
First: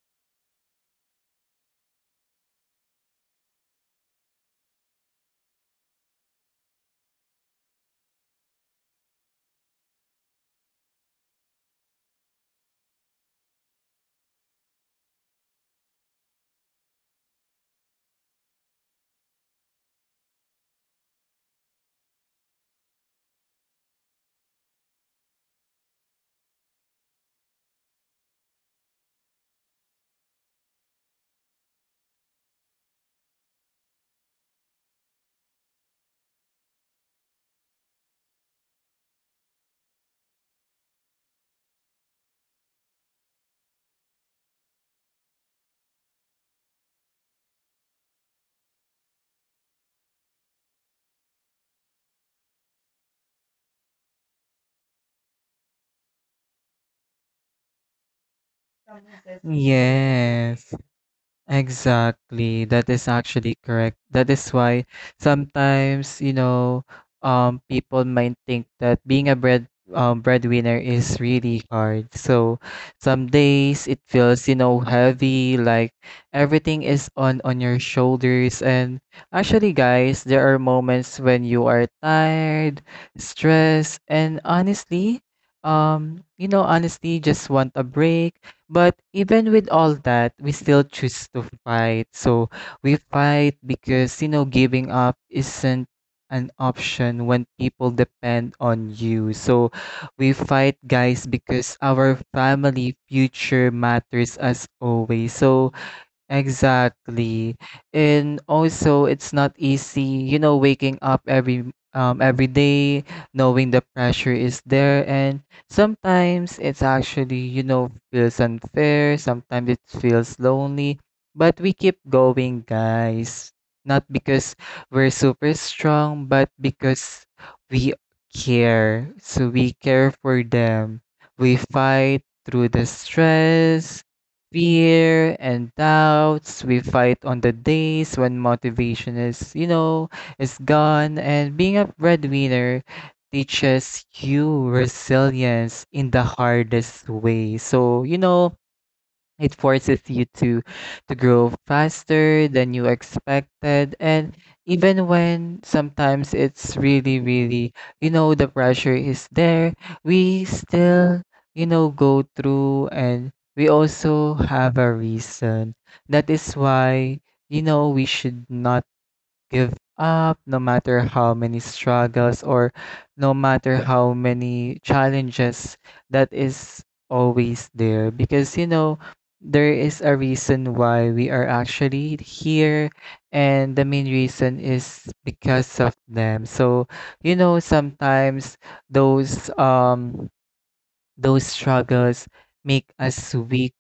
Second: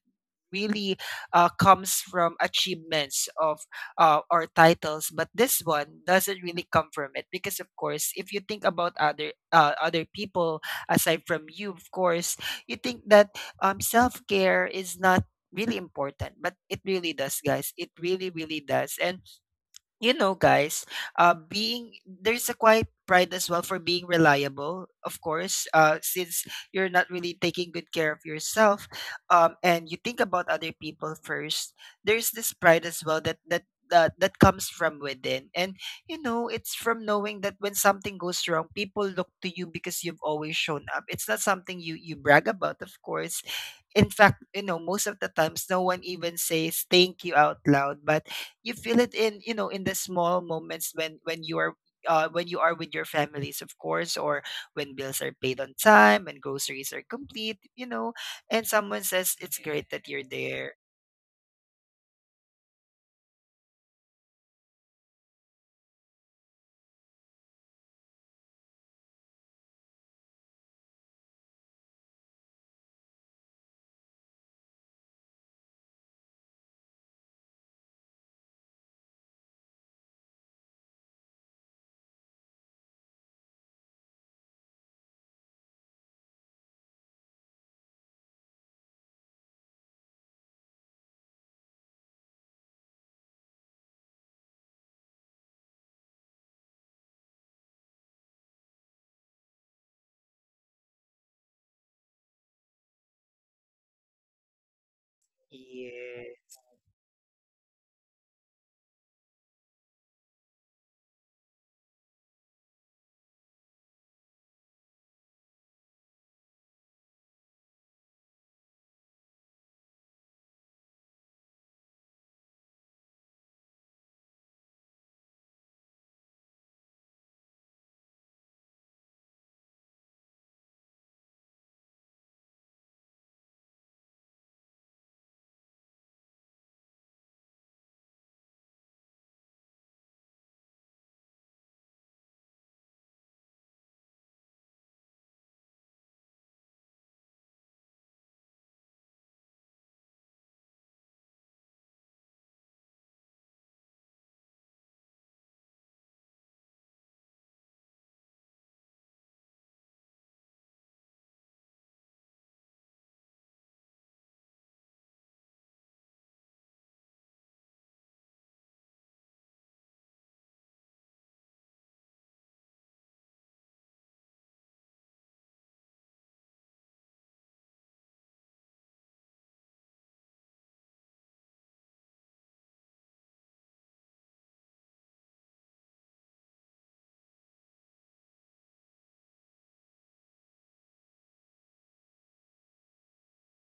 A: really, comes from achievements of, or titles. But this one doesn't really come from it, because of course, if you think about other, other people aside from you, of course, you think that, self-care is not really important, but it really does, guys. It really really does. And, you know, guys, being, there's a quiet pride as well for being reliable, of course, since you're not really taking good care of yourself, and you think about other people first. There's this pride as well that That, that comes from within. And you know, it's from knowing that when something goes wrong, people look to you because you've always shown up. It's not something you brag about, of course. In fact, you know, most of the times no one even says thank you out loud, but you feel it in, you know, in the small moments when when you are with your families, of course, or when bills are paid on time and groceries are complete, you know, and someone says it's great that you're
B: Yes.
A: there.
B: Exactly. That is actually correct. That is why sometimes, you know, people might think that being a breadwinner is really hard. So some days it feels, you know, heavy, like everything is on your shoulders. And actually, guys, there are moments when you are tired, stressed, and honestly, you know, honestly, just want a break. But even with all that, we still choose to fight. So we fight because, you know, giving up isn't an option when people depend on you. So we fight, guys, because our family future matters as always. So
A: Yeah.
B: exactly. And also it's not easy, you know, waking up every day, knowing the pressure is there. And sometimes it's actually, you know, feels unfair, sometimes it feels lonely, but we keep going, guys. Not because we're super strong, but because we care. So we care for them. We fight through the stress, fear and doubts. We fight on the days when motivation is, you know, is gone. And being a breadwinner teaches you resilience in the hardest way. So, you know, it forces you to grow faster than you expected. And even when sometimes it's really really, you know, the pressure is there, we still, you know, go through. And we also have a reason, that is why, you know, we should not give up, no matter how many struggles or no matter how many challenges that is always there. Because, you know, there is a reason why we are actually here, and the main reason is because of them. So, you know, sometimes those um those struggles make us weak.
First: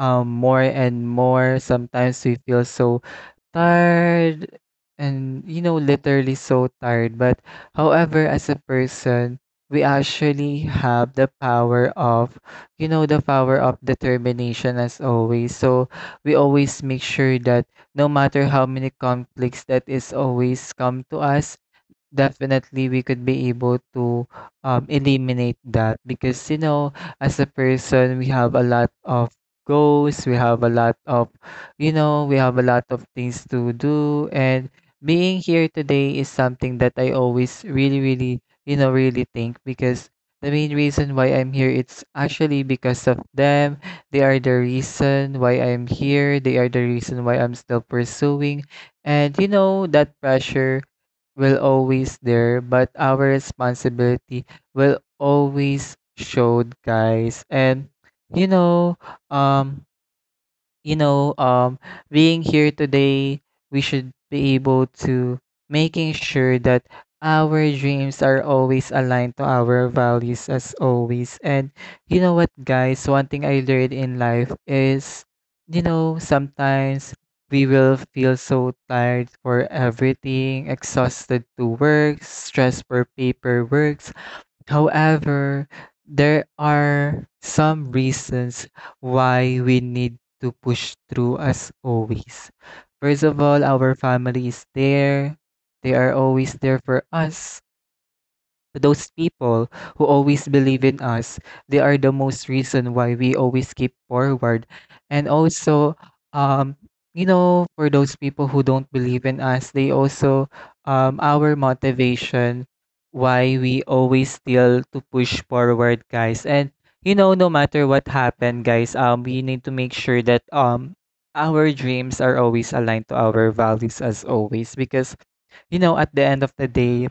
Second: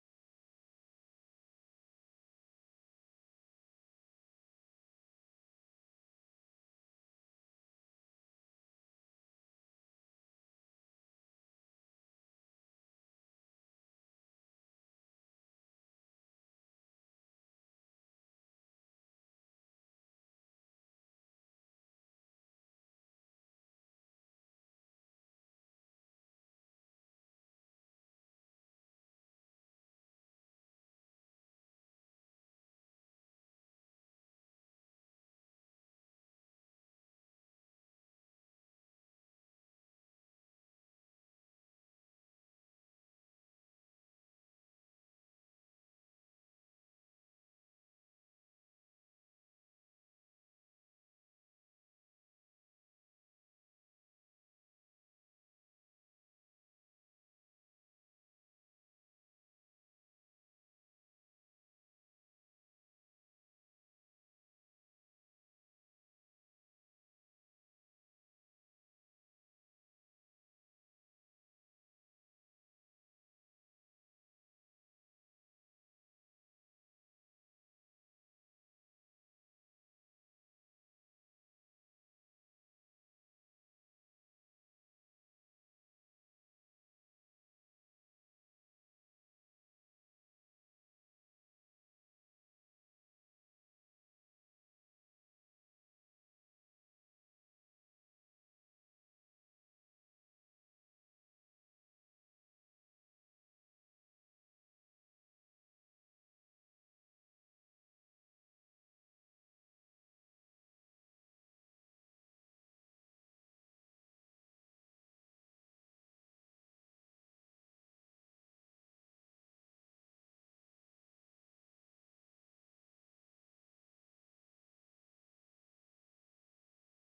B: More and more, sometimes we feel so tired and you know literally so tired. But however, as a person, we actually have the power of, you know, the power of determination as always. So we always make sure that no matter how many conflicts that is always come to us, definitely, we could be able to eliminate that. Because, you know, as a person, we have a lot of goals, we have a lot of, you know, we have a lot of things to do. And being here today is something that I always really, really, you know, really think, because the main reason why I'm here, it's actually because of them. They are the reason why I'm here, they are the reason why I'm still pursuing. And, you know, that pressure will always there, but our responsibility will always showed, guys. And you know, um, you know, being here today, we should be able to making sure that our dreams are always aligned to our values as always. And you know what, guys, one thing I learned in life is, you know, sometimes we will feel so tired for everything, exhausted to work, stressed for paperwork. However, there are some reasons why we need to push through as always. First of all, our family is there. They are always there for us, those people who always believe in us. They are the most reason why we always keep forward. And also, um, you know, for those people who don't believe in us, they also our motivation why we always still to push forward, guys. And you know, no matter what happened, guys, we need to make sure that our dreams are always aligned to our values as always. Because you know, at the end of the day,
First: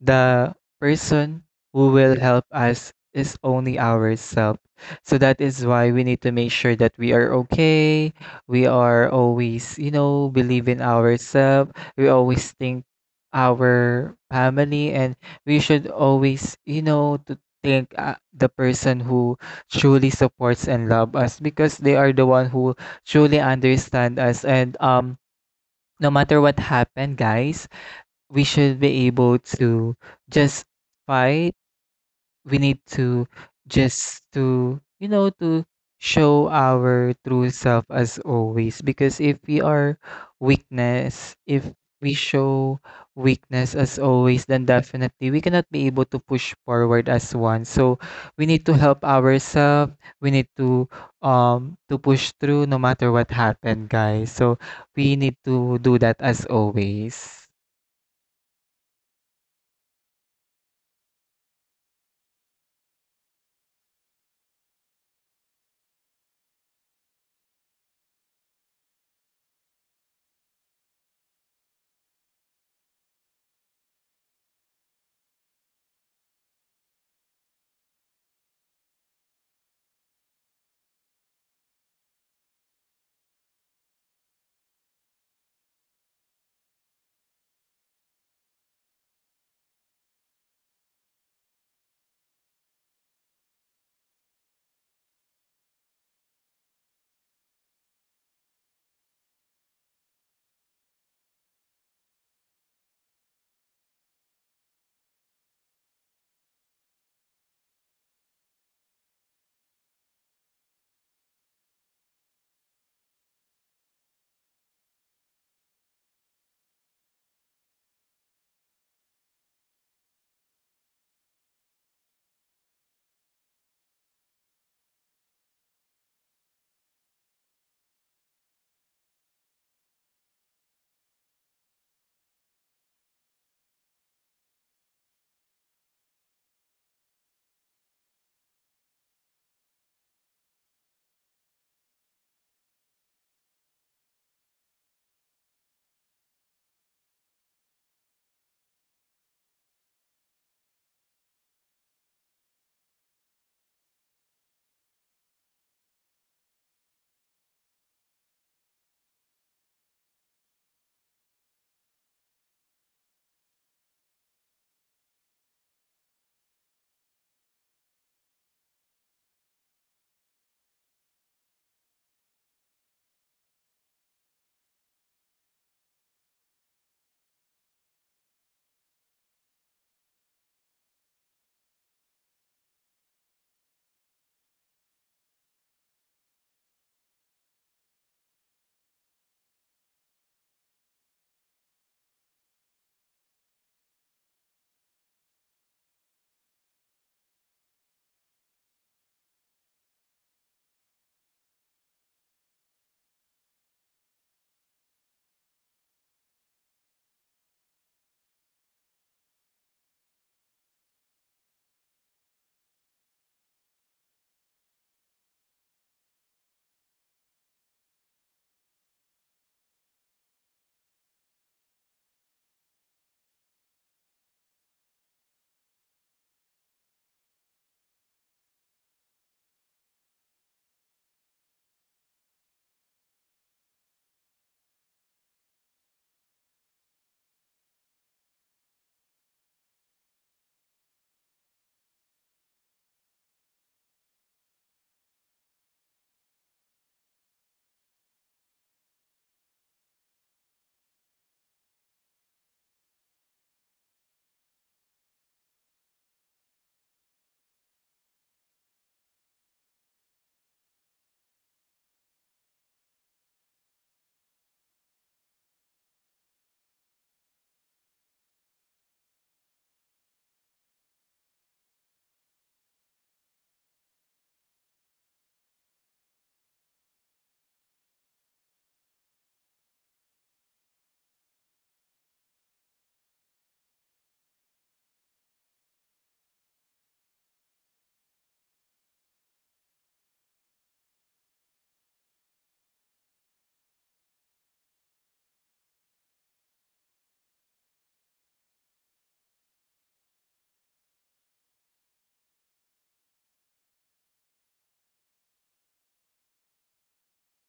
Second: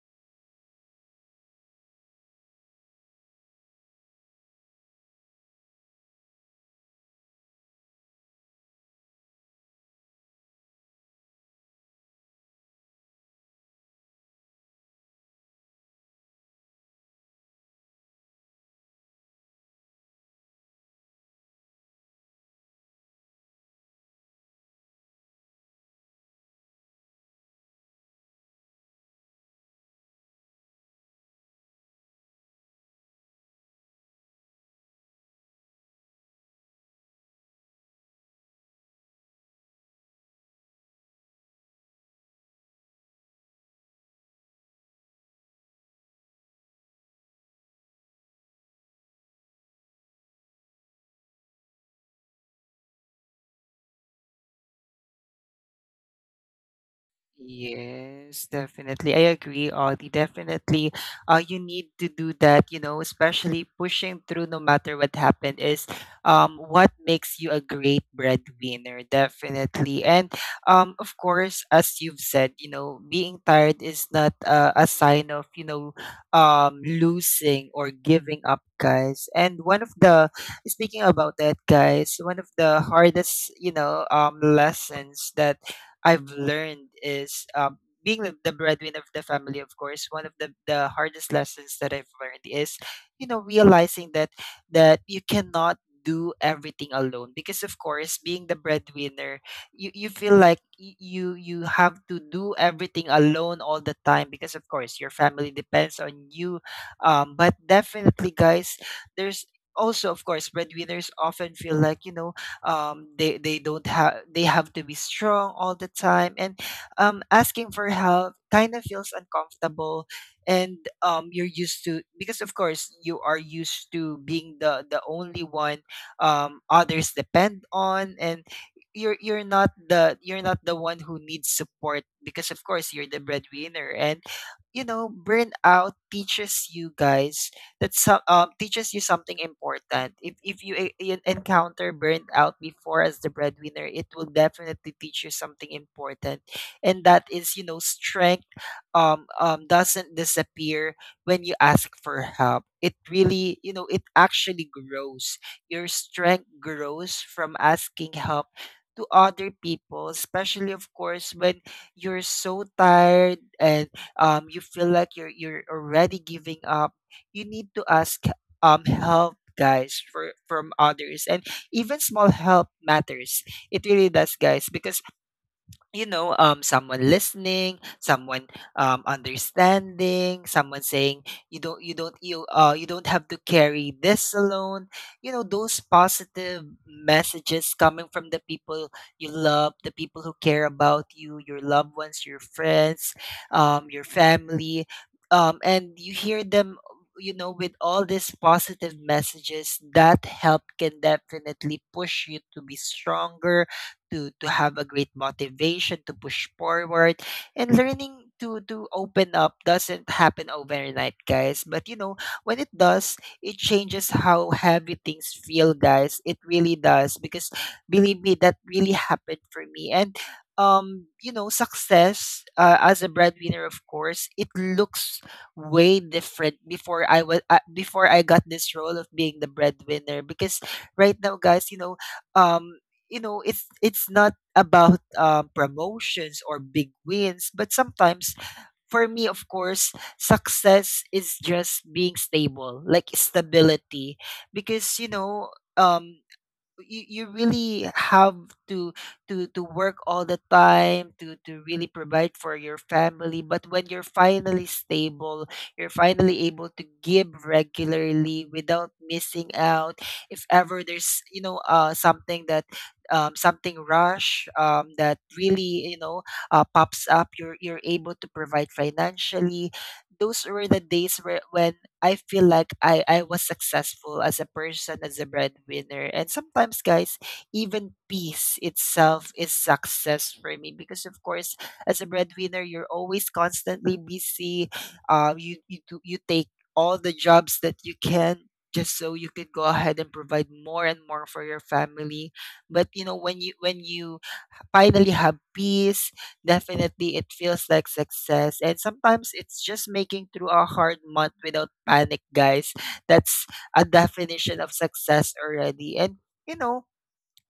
B: the person who will help us is only ourselves. So that is why we need to make sure that we are okay. We are always, you know, believe in ourselves. We always think our family and we should always, to think the person who truly supports and love us because they are the one who truly understand us. And No matter what happened, guys, we should be able to just fight. We need to just to, to show our true self as always. Because if we are weakness, if we show weakness as always, then definitely we cannot be able to push forward as one. So we need to help ourselves. We need to push through no matter what happened, guys. So we need to do that as always.
A: Yes, definitely. I agree, Audie. Definitely, you need to do that, you know, especially pushing through no matter what happened is what makes you a great breadwinner, definitely. And of course, as you've said, you know, being tired is not a sign of, you know, losing or giving up, guys. And speaking about that, guys, one of the hardest, you know, lessons that I've learned is being the breadwinner of the family, of course. One of the hardest lessons that I've learned is, you know, realizing that you cannot do everything alone, because of course, being the breadwinner, you feel like you have to do everything alone all the time because of course your family depends on you. But definitely, guys, there's also, of course, breadwinners often feel like, you know, they don't have, they have to be strong all the time, and asking for help kind of feels uncomfortable. And you're used to, because of course you are used to being the only one others depend on, and you're not the one who needs support because of course you're the breadwinner. And you know, burnout teaches you, guys, that teaches you something important. If you encounter burnout before as the breadwinner, it will definitely teach you something important. And that is, you know, strength doesn't disappear when you ask for help. It really, you know, it actually grows. Your strength grows from asking help to other people, especially, of course, when you're so tired and you feel like you're already giving up. You need to ask help, guys, from others. And even small help matters, it really does, guys, because you know, someone listening, someone understanding, someone saying you don't have to carry this alone. You know, those positive messages coming from the people you love, the people who care about you, your loved ones, your friends, your family, and you hear them. You know, with all these positive messages, that help can definitely push you to be stronger, to have a great motivation to push forward. And learning to open up doesn't happen overnight, guys, but you know, when it does, it changes how heavy things feel, guys. It really does, because believe me, that really happened for me. And you know, success as a breadwinner, of course, it looks way different. Before i was uh, before I got this role of being the breadwinner, because right now, guys, you know, um you know, it's not about promotions or big wins, but sometimes for me, of course, success is just being stable, like stability. Because you know, um you really have to to work all the time to really provide for your family. But when you're finally stable, you're finally able to give regularly without missing out. If ever there's, you know, something that something rush, that really, you know, pops up, you're able to provide financially. Those were the days where when I feel like I was successful as a person, as a breadwinner. And sometimes, guys, even peace itself is success for me because of course, as a breadwinner, you're always constantly busy. You do, you take all the jobs that you can just so you could go ahead and provide more and more for your family. But you know, when you finally have peace, definitely it feels like success. And sometimes it's just making through a hard month without panic, guys. That's a definition of success already. And you know,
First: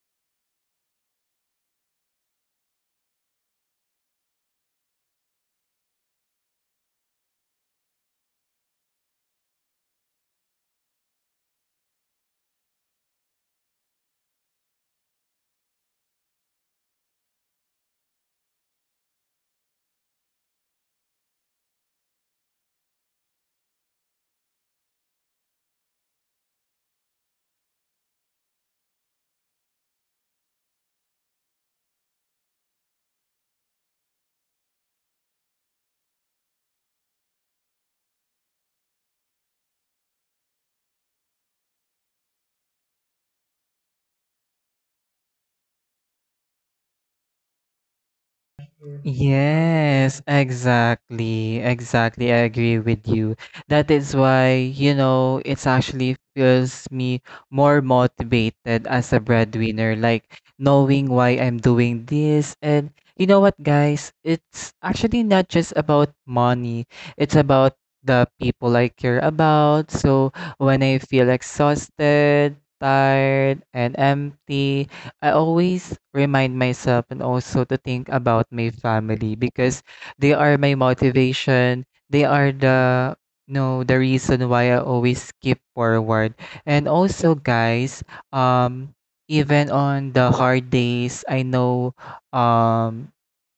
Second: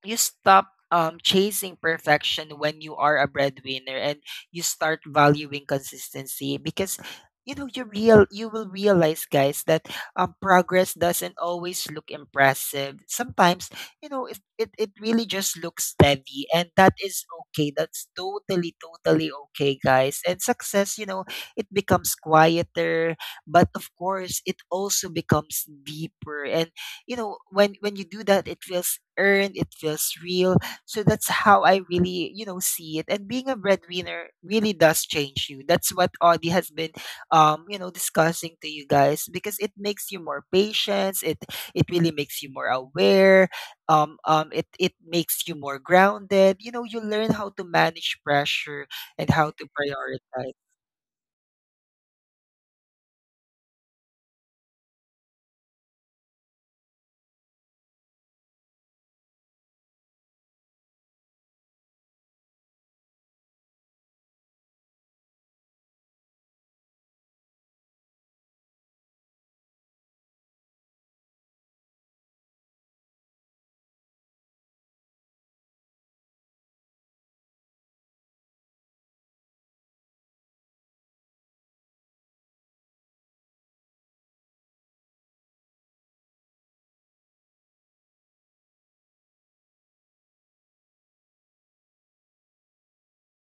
A: you stop chasing perfection when you are a breadwinner, and you start valuing consistency. Because you know, you will realize, guys, that progress doesn't always look impressive. Sometimes, you know, it really just looks steady, and that is okay. That's totally totally okay, guys. And success, you know, it becomes quieter, but of course, it also becomes deeper. And you know, when you do that, it feels earned, it feels real. So that's how I really, you know, see it. And being a breadwinner really does change you. That's what Audie has been, you know, discussing to you, guys, because it makes you more patient. It really makes you more aware. It makes you more grounded. You know, you learn how to manage pressure and how to
B: Yes,
A: prioritize.
B: exactly. Exactly. I agree with you. That is why, you know, it's actually feels me more motivated as a breadwinner, like knowing why I'm doing this. And you know what, guys? It's actually not just about money, it's about the people I care about. So when I feel exhausted, tired, and empty, I always remind myself and also to think about my family because they are my motivation. They are the no the reason why I always keep forward. And also, guys, um even on the hard days, I know um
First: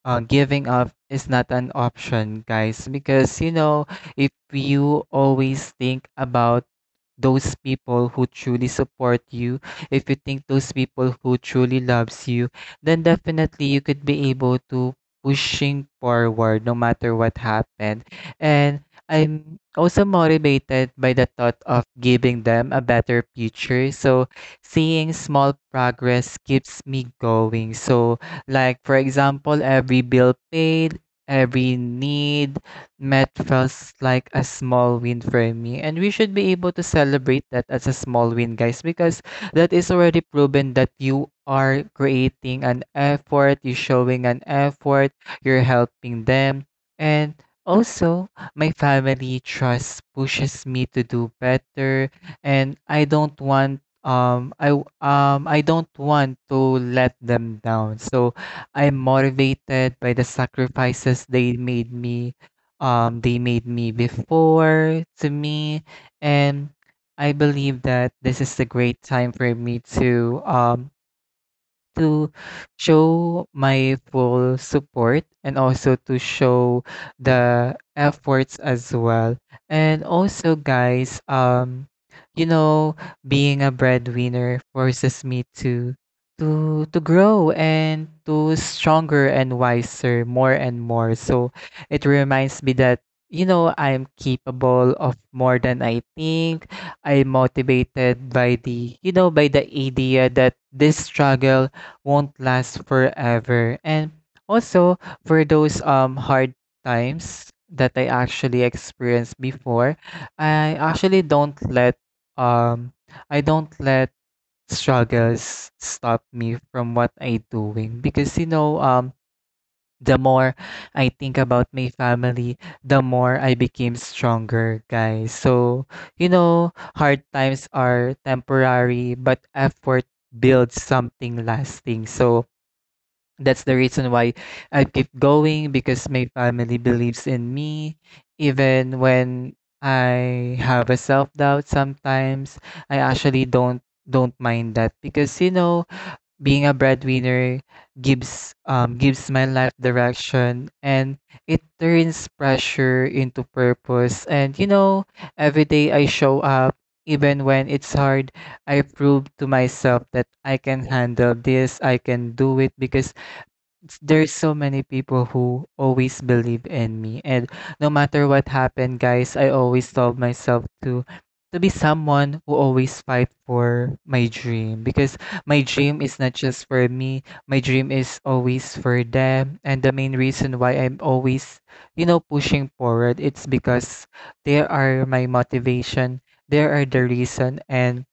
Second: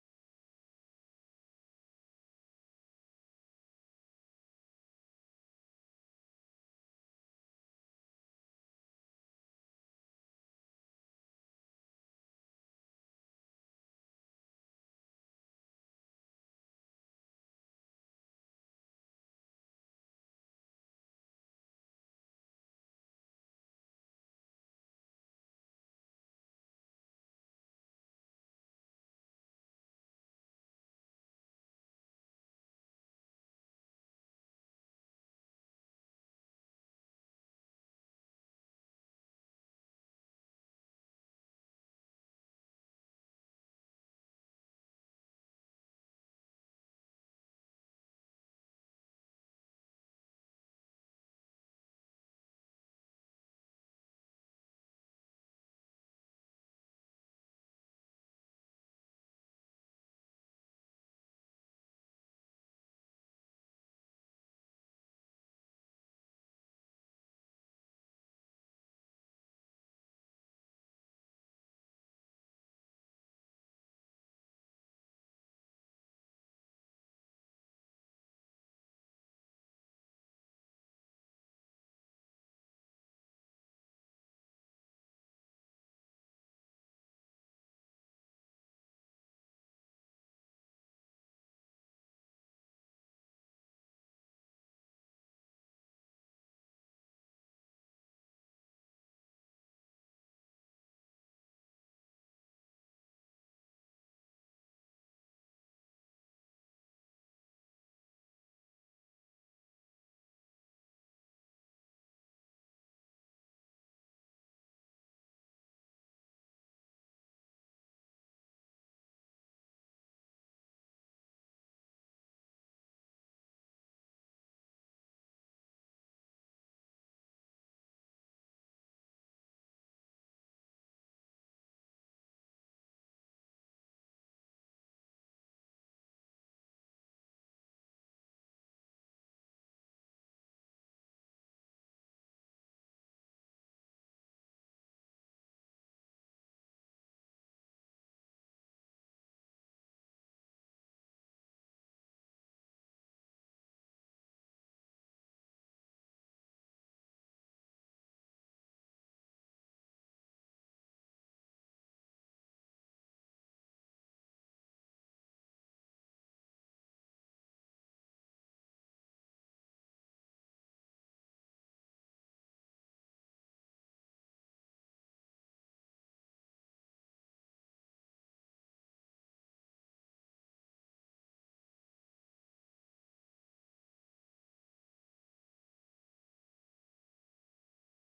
B: giving up is not an option, guys, because you know, if you always think about those people who truly support you, if you think those people who truly loves you, then definitely you could be able to pushing forward no matter what happened. And I'm also motivated by the thought of giving them a better future. So seeing small progress keeps me going. So like for example, every bill paid, every need met feels like a small win for me. And we should be able to celebrate that as a small win, guys, because that is already proven that you are creating an effort, you're showing an effort, you're helping them. And also, my family trust pushes me to do better and I don't want I don't want to let them down. So I'm motivated by the sacrifices they made me before to me, and I believe that this is the great time for me to show my full support and also to show the efforts as well. And also, guys, you know, being a breadwinner forces me to to grow and to stronger and wiser more and more. So it reminds me that you know I'm capable of more than I think. I'm motivated by the, you know, by the idea that this struggle won't last forever. And also for those hard times that I actually experienced before, I actually don't let um I don't let struggles stop me from what I doing because you know the more I think about my family, the more I became stronger, guys. So, you know, hard times are temporary, but effort builds something lasting. So, that's the reason why I keep going because my family believes in me. Even when I have a self-doubt sometimes, I actually don't mind that because you know, being a breadwinner gives my life direction and it turns pressure into purpose. And you know, every day I show up even when it's hard, I prove to myself that I can handle this, I can do it because there's so many people who always believe in me. And no matter what happened, guys, I always told myself to be someone who always fight for my dream, because my dream is not just for me, my dream is always for them. And the main reason why I'm always, you know, pushing forward, it's because they are my motivation, they are the reason. And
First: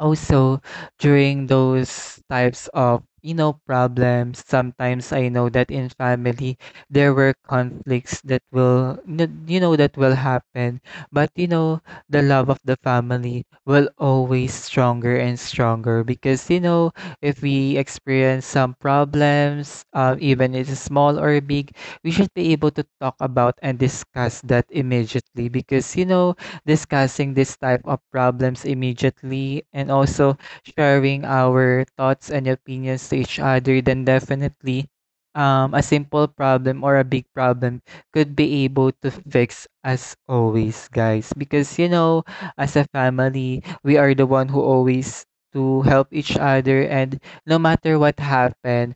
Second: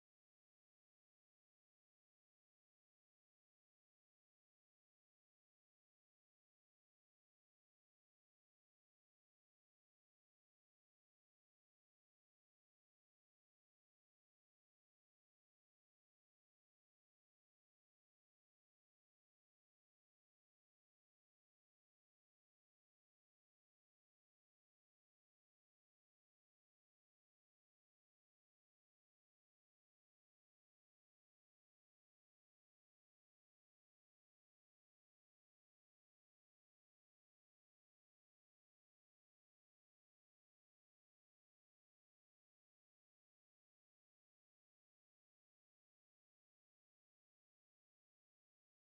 B: also, during those types of, you know, problems, sometimes I know that in family there were conflicts that will, you know, that will happen. But you know, the love of the family will always stronger and stronger because you know, if we experience some problems, even it's small or big, we should be able to talk about and discuss that immediately, because you know, discussing this type of problems immediately and also sharing our thoughts and opinions to each other, then definitely a simple problem or a big problem could be able to fix as always, guys. Because, you know, as a family, we are the one who always to help each other, and no matter what happened,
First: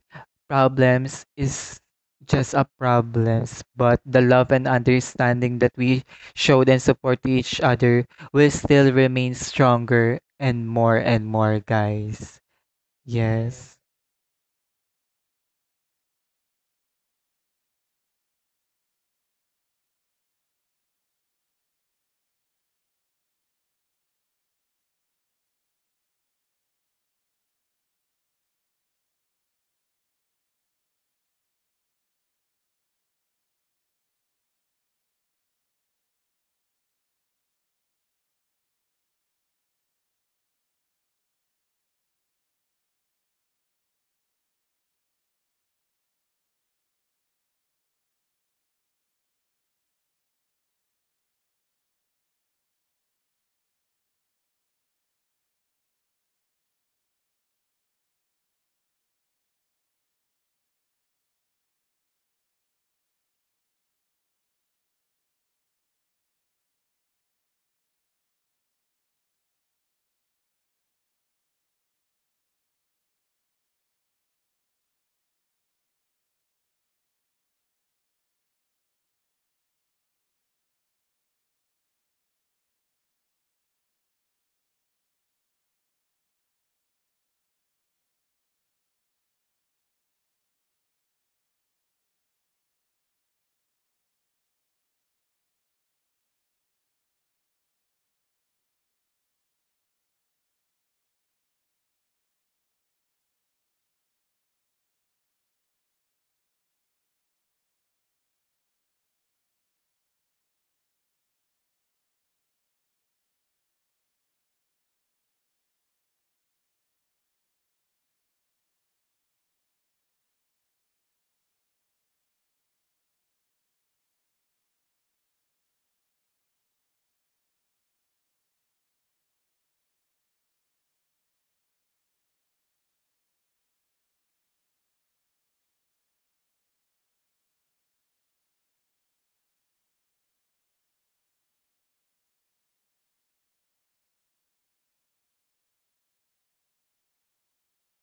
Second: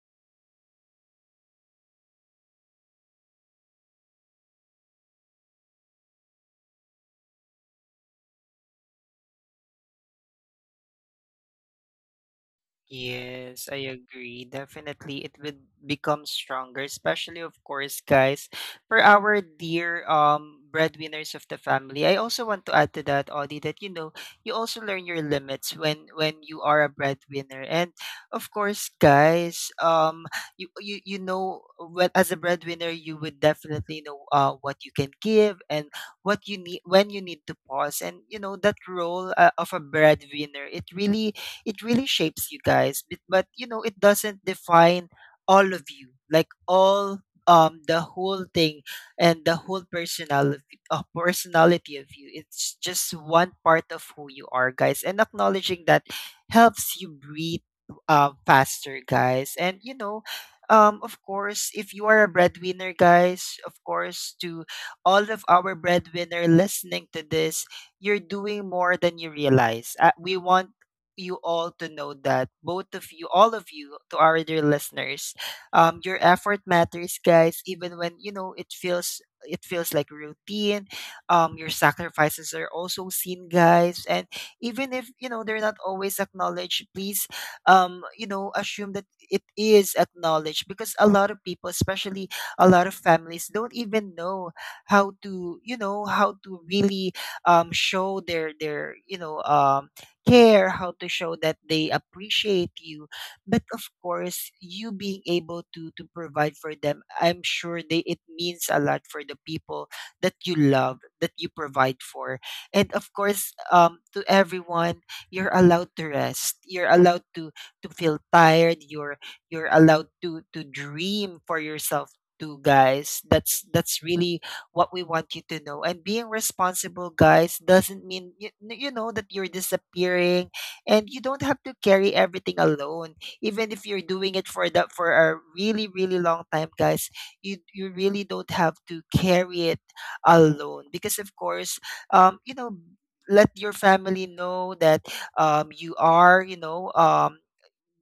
B: problems is just a problems, but the love and understanding that we showed and support each other will still remain stronger and more, guys.
A: Yes,
B: Yes. Yes.
A: I agree. Definitely, it would become stronger, especially, of course, guys, for our dear breadwinners of the family. I also want to add to that, Audie, that you know, you also learn your limits when you are a breadwinner. And of course, guys, you know, well, as a breadwinner, you would definitely know what you can give and what you need, when you need to pause. And you know, that role of a breadwinner, it really, it really shapes you, guys. But you know, it doesn't define all of you, like all the whole thing and the whole personality, personality of you. It's just one part of who you are, guys. And acknowledging that helps you breathe faster, guys. And you know, of course, if you are a breadwinner, guys, of course, to all of our breadwinner listening to this, you're doing more than you realize. We want you all to know that both of you, all of you, to our dear listeners, your effort matters, guys. Even when, you know, it feels, it feels like routine. Your sacrifices are also seen, guys. And even if, you know, they're not always acknowledged, please, you know, assume that it is acknowledged because a lot of people, especially a lot of families, don't even know how to, you know, how to really show their you know, care, how to show that they appreciate you. But of course, you being able to provide for them, I'm sure they, it means a lot for the people that you love, that you provide for. And of course, to everyone, you're allowed to rest. You're allowed to feel tired. You're allowed to dream for yourself too, guys. That's really what we want you to know. And being responsible, guys, doesn't mean you, you know, that you're disappearing, and you don't have to carry everything alone. Even if you're doing it for the, for a really really long time, guys, you really don't have to carry it alone because of course, you know, let your family know that you are, you know,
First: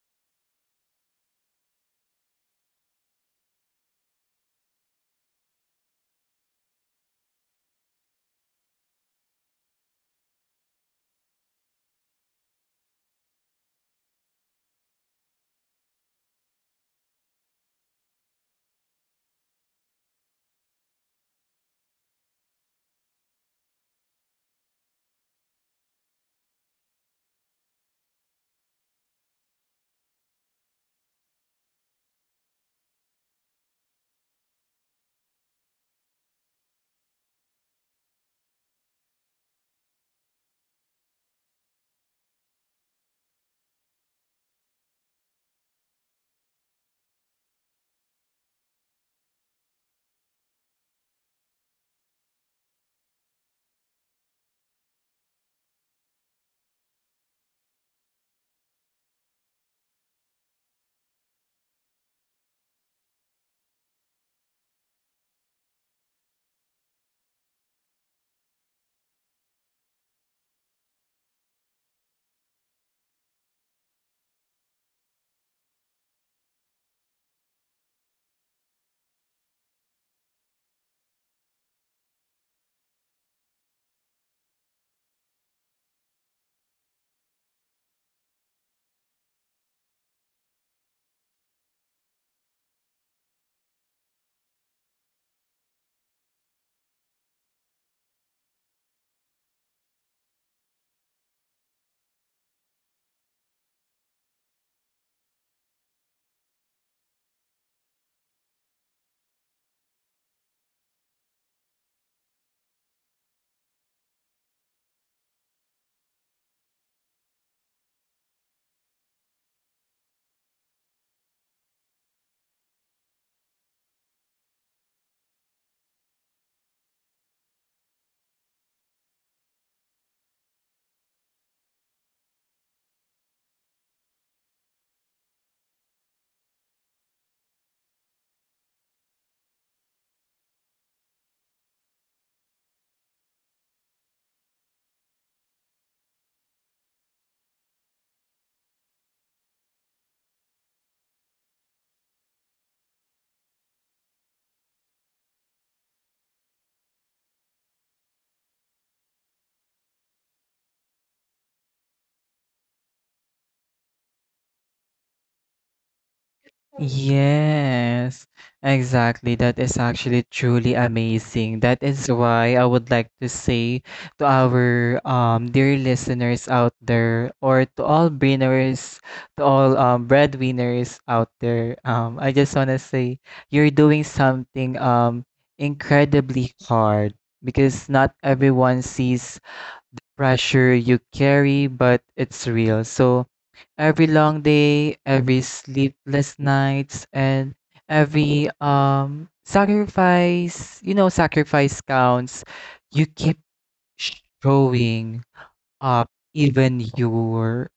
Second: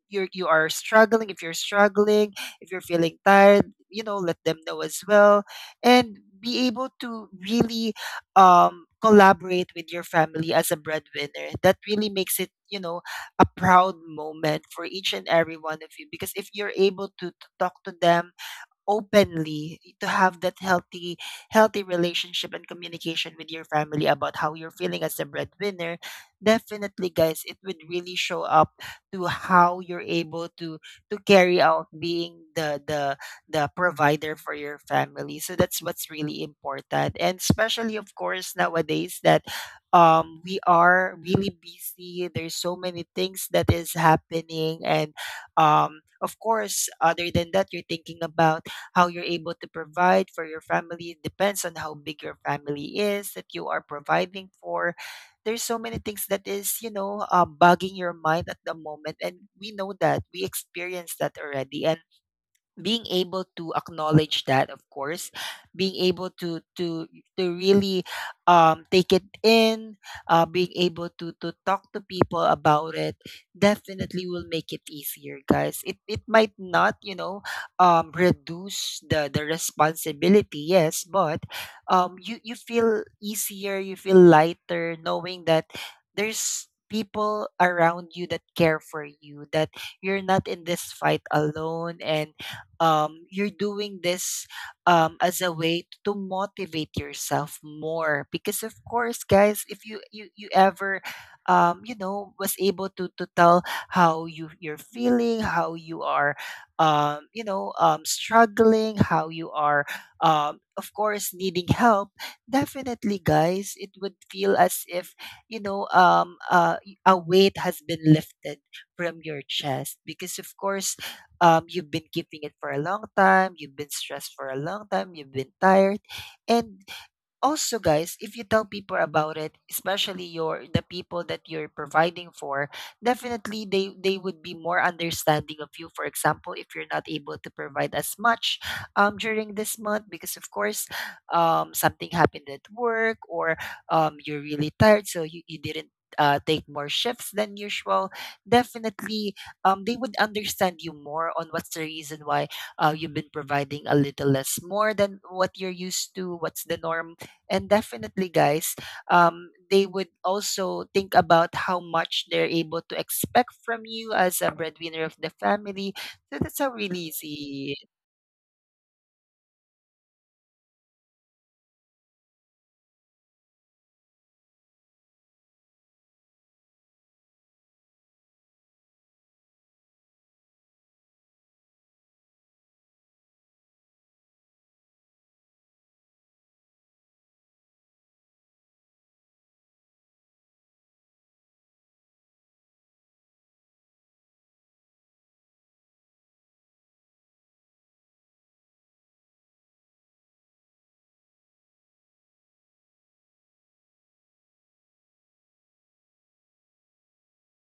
A: you are struggling. If you're struggling, if you're feeling tired, you know, let them know as well, and be able to really collaborate with your family as a breadwinner. That really makes it, you know, a proud moment for each and every one of you, because if you're able to talk to them openly, to have that healthy relationship and communication with your family about how you're feeling as a breadwinner, definitely, guys, it would really show up to how you're able to carry out being the provider for your family. So that's what's really important, and especially, of course, nowadays, that we are really busy. There's so many things that is happening, and of course, other than that, you're thinking about how you're able to provide for your family, depends on how big your family is that you are providing for. There's so many things that is, you know, bugging your mind at the moment, and we know that we experienced that already. And being able to acknowledge that, of course, being able to to really take it in, being able to talk to people about it, definitely will make it easier, guys. It might not, you know, reduce the responsibility, yes, but you feel easier, you feel lighter knowing that there's people around you that care for you, that you're not in this fight alone. And you're doing this as a way to motivate yourself more. Because of course, guys, if you ever you know, was able to tell how you're feeling, how you are you know, struggling, how you are of course, needing help, definitely, guys, it would feel as if, you know, a weight has been lifted from your chest because of course, you've been keeping it for a long time, you've been stressed for a long time, you've been tired. And also, guys, if you tell people about it, especially your, the people that you're providing for, definitely they would be more understanding of you. For example, if you're not able to provide as much during this month, because of course, something happened at work, or you're really tired, so you didn't take more shifts than usual, definitely, they would understand you more on what's the reason why you've been providing a little less more than what you're used to, what's the norm. And definitely, guys, they would also think about how much they're able to expect from you as a breadwinner of the family. So that's a really easy.
B: Yes, exactly. That is actually truly amazing. That is why I would like to say to our dear listeners out there, or to all breadwinners out there, I just wanna say you're doing something incredibly hard, because not everyone sees pressure you carry, but it's real. So every long day, every sleepless nights, and every sacrifice, you know, sacrifice counts. You keep showing up even you're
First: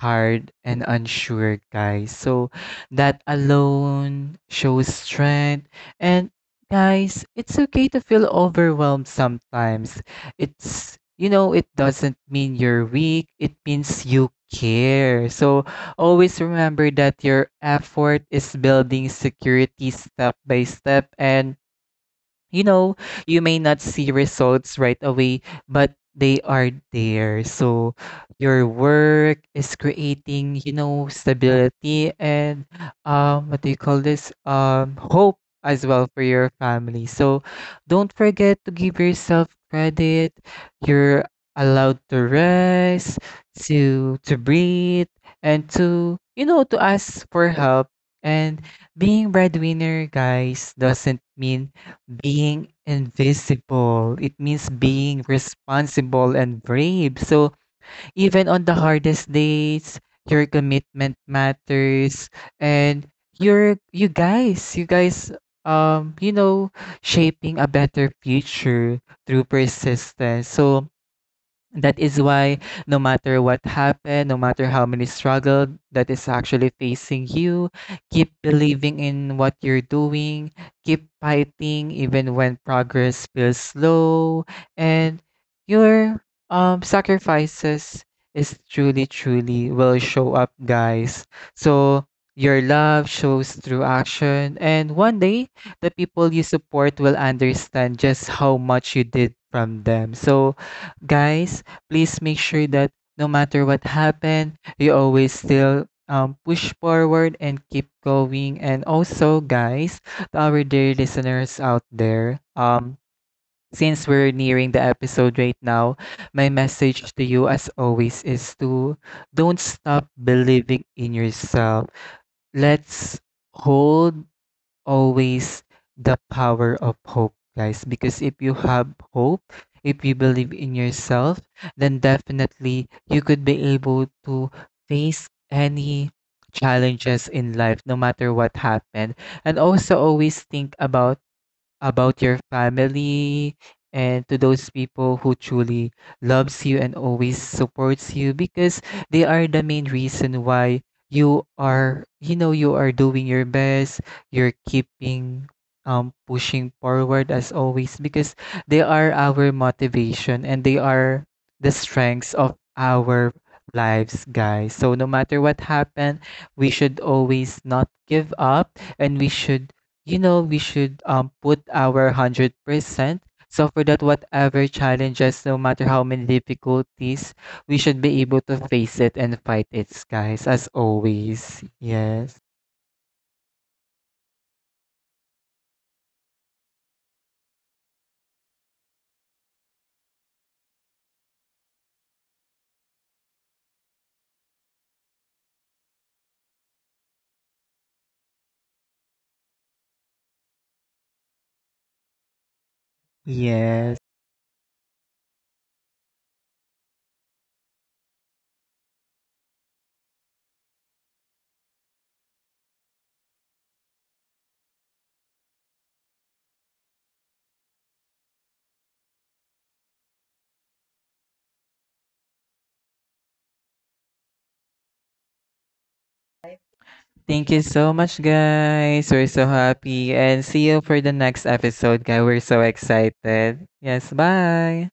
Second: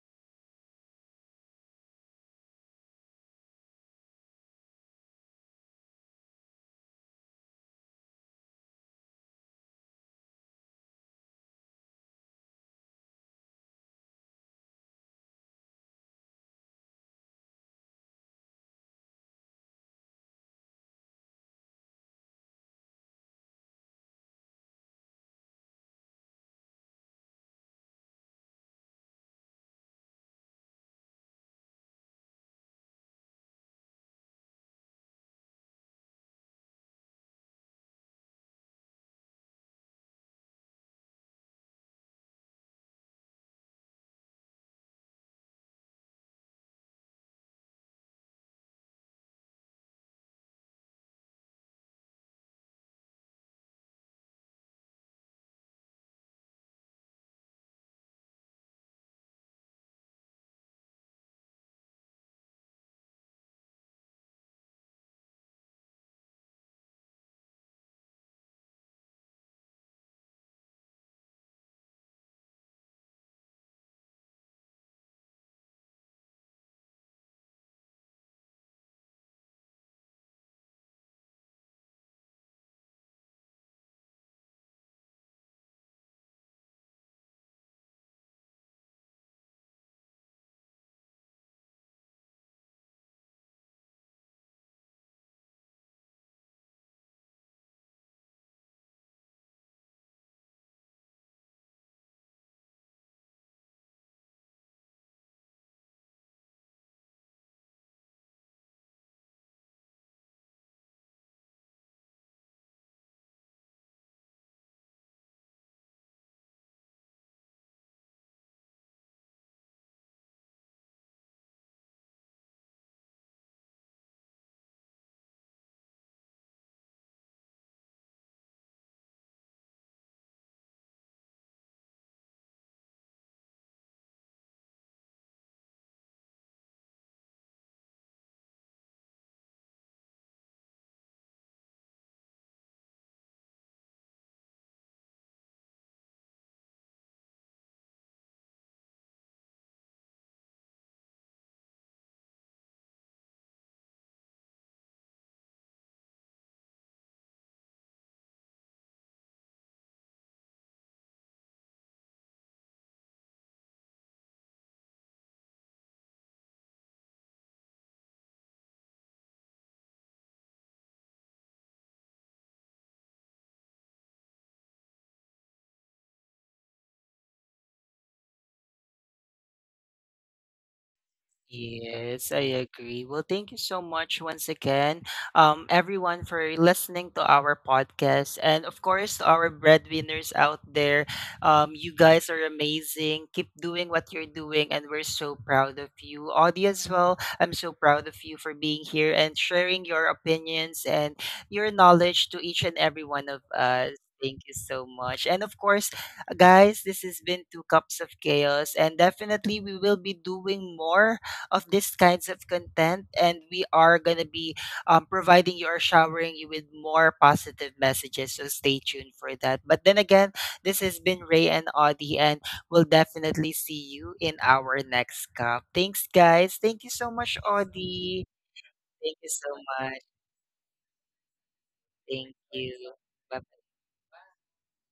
B: tired and unsure, guys. So that alone shows strength. And guys, it's okay to feel overwhelmed sometimes. It's, you know, it doesn't mean you're weak. It means you care. So always remember that your effort is building security step by step, and you know, you may not see results right away, but they are there. So your work is creating, you know, stability and what do you call this? Hope as well for your family. So don't forget to give yourself credit. You're allowed to rest, to breathe and to you know to ask for help. And being breadwinner, guys, doesn't mean being invisible, it means being responsible and brave. So even on the hardest days, your commitment matters, and your you guys, you guys you know shaping a better future through persistence. So that is why no matter what happened, no matter how many struggle that is actually facing you, keep believing in what you're doing, keep fighting even when progress feels slow, and your sacrifices is truly truly will show up, guys. So your love shows through action and one day the people you support will understand just how much you did from them. So guys, please make sure that no matter what happened, you always still push forward and keep going. And also, guys, to our dear listeners out there, since we're nearing the episode right now, my message to you, as always, is to don't stop believing in yourself. Let's hold always the power of hope, guys. Because if you have hope, if you believe in yourself, then definitely you could be able to face any challenges in life, no matter what happened. And also always think about your family and to those people who truly loves you and always supports you, because they are the main reason why you are, you know, you are doing your best, you're keeping pushing forward as always, because they are our motivation and they are the strengths of our lives, guys. So no matter what happened, we should always not give up, and we should, you know, we should put our 100%. So for that, whatever challenges, no matter how many difficulties, we should be able to face it and fight it, guys, as always.
A: Yes,
B: Yes.
A: I agree. Well, thank you so much once again, everyone, for listening to our podcast. And of course, to our breadwinners out there, you guys are amazing. Keep doing what you're doing, and we're so proud of you. Audie, as well, I'm so proud of you for being here and sharing your opinions and your knowledge to each and every one of us.
B: Yes,
A: Thank you so much. And of course, guys, this has been Two Cups of Chaos, and definitely we will be doing more of these kinds of content, and we are going to be providing you or showering you with more positive messages. So stay tuned for that. But then again, this has been Ray and Audie, and we'll definitely see you in our next cup. Thanks, guys. Thank you so much,
B: thank you so much,
A: Audie.
B: guys.
A: Thank
B: We're
A: you
B: so
A: so much.
B: happy, and see you for the next episode, guys.
A: Thank
B: We're so
A: you. Bye.
B: excited. Yes. Bye.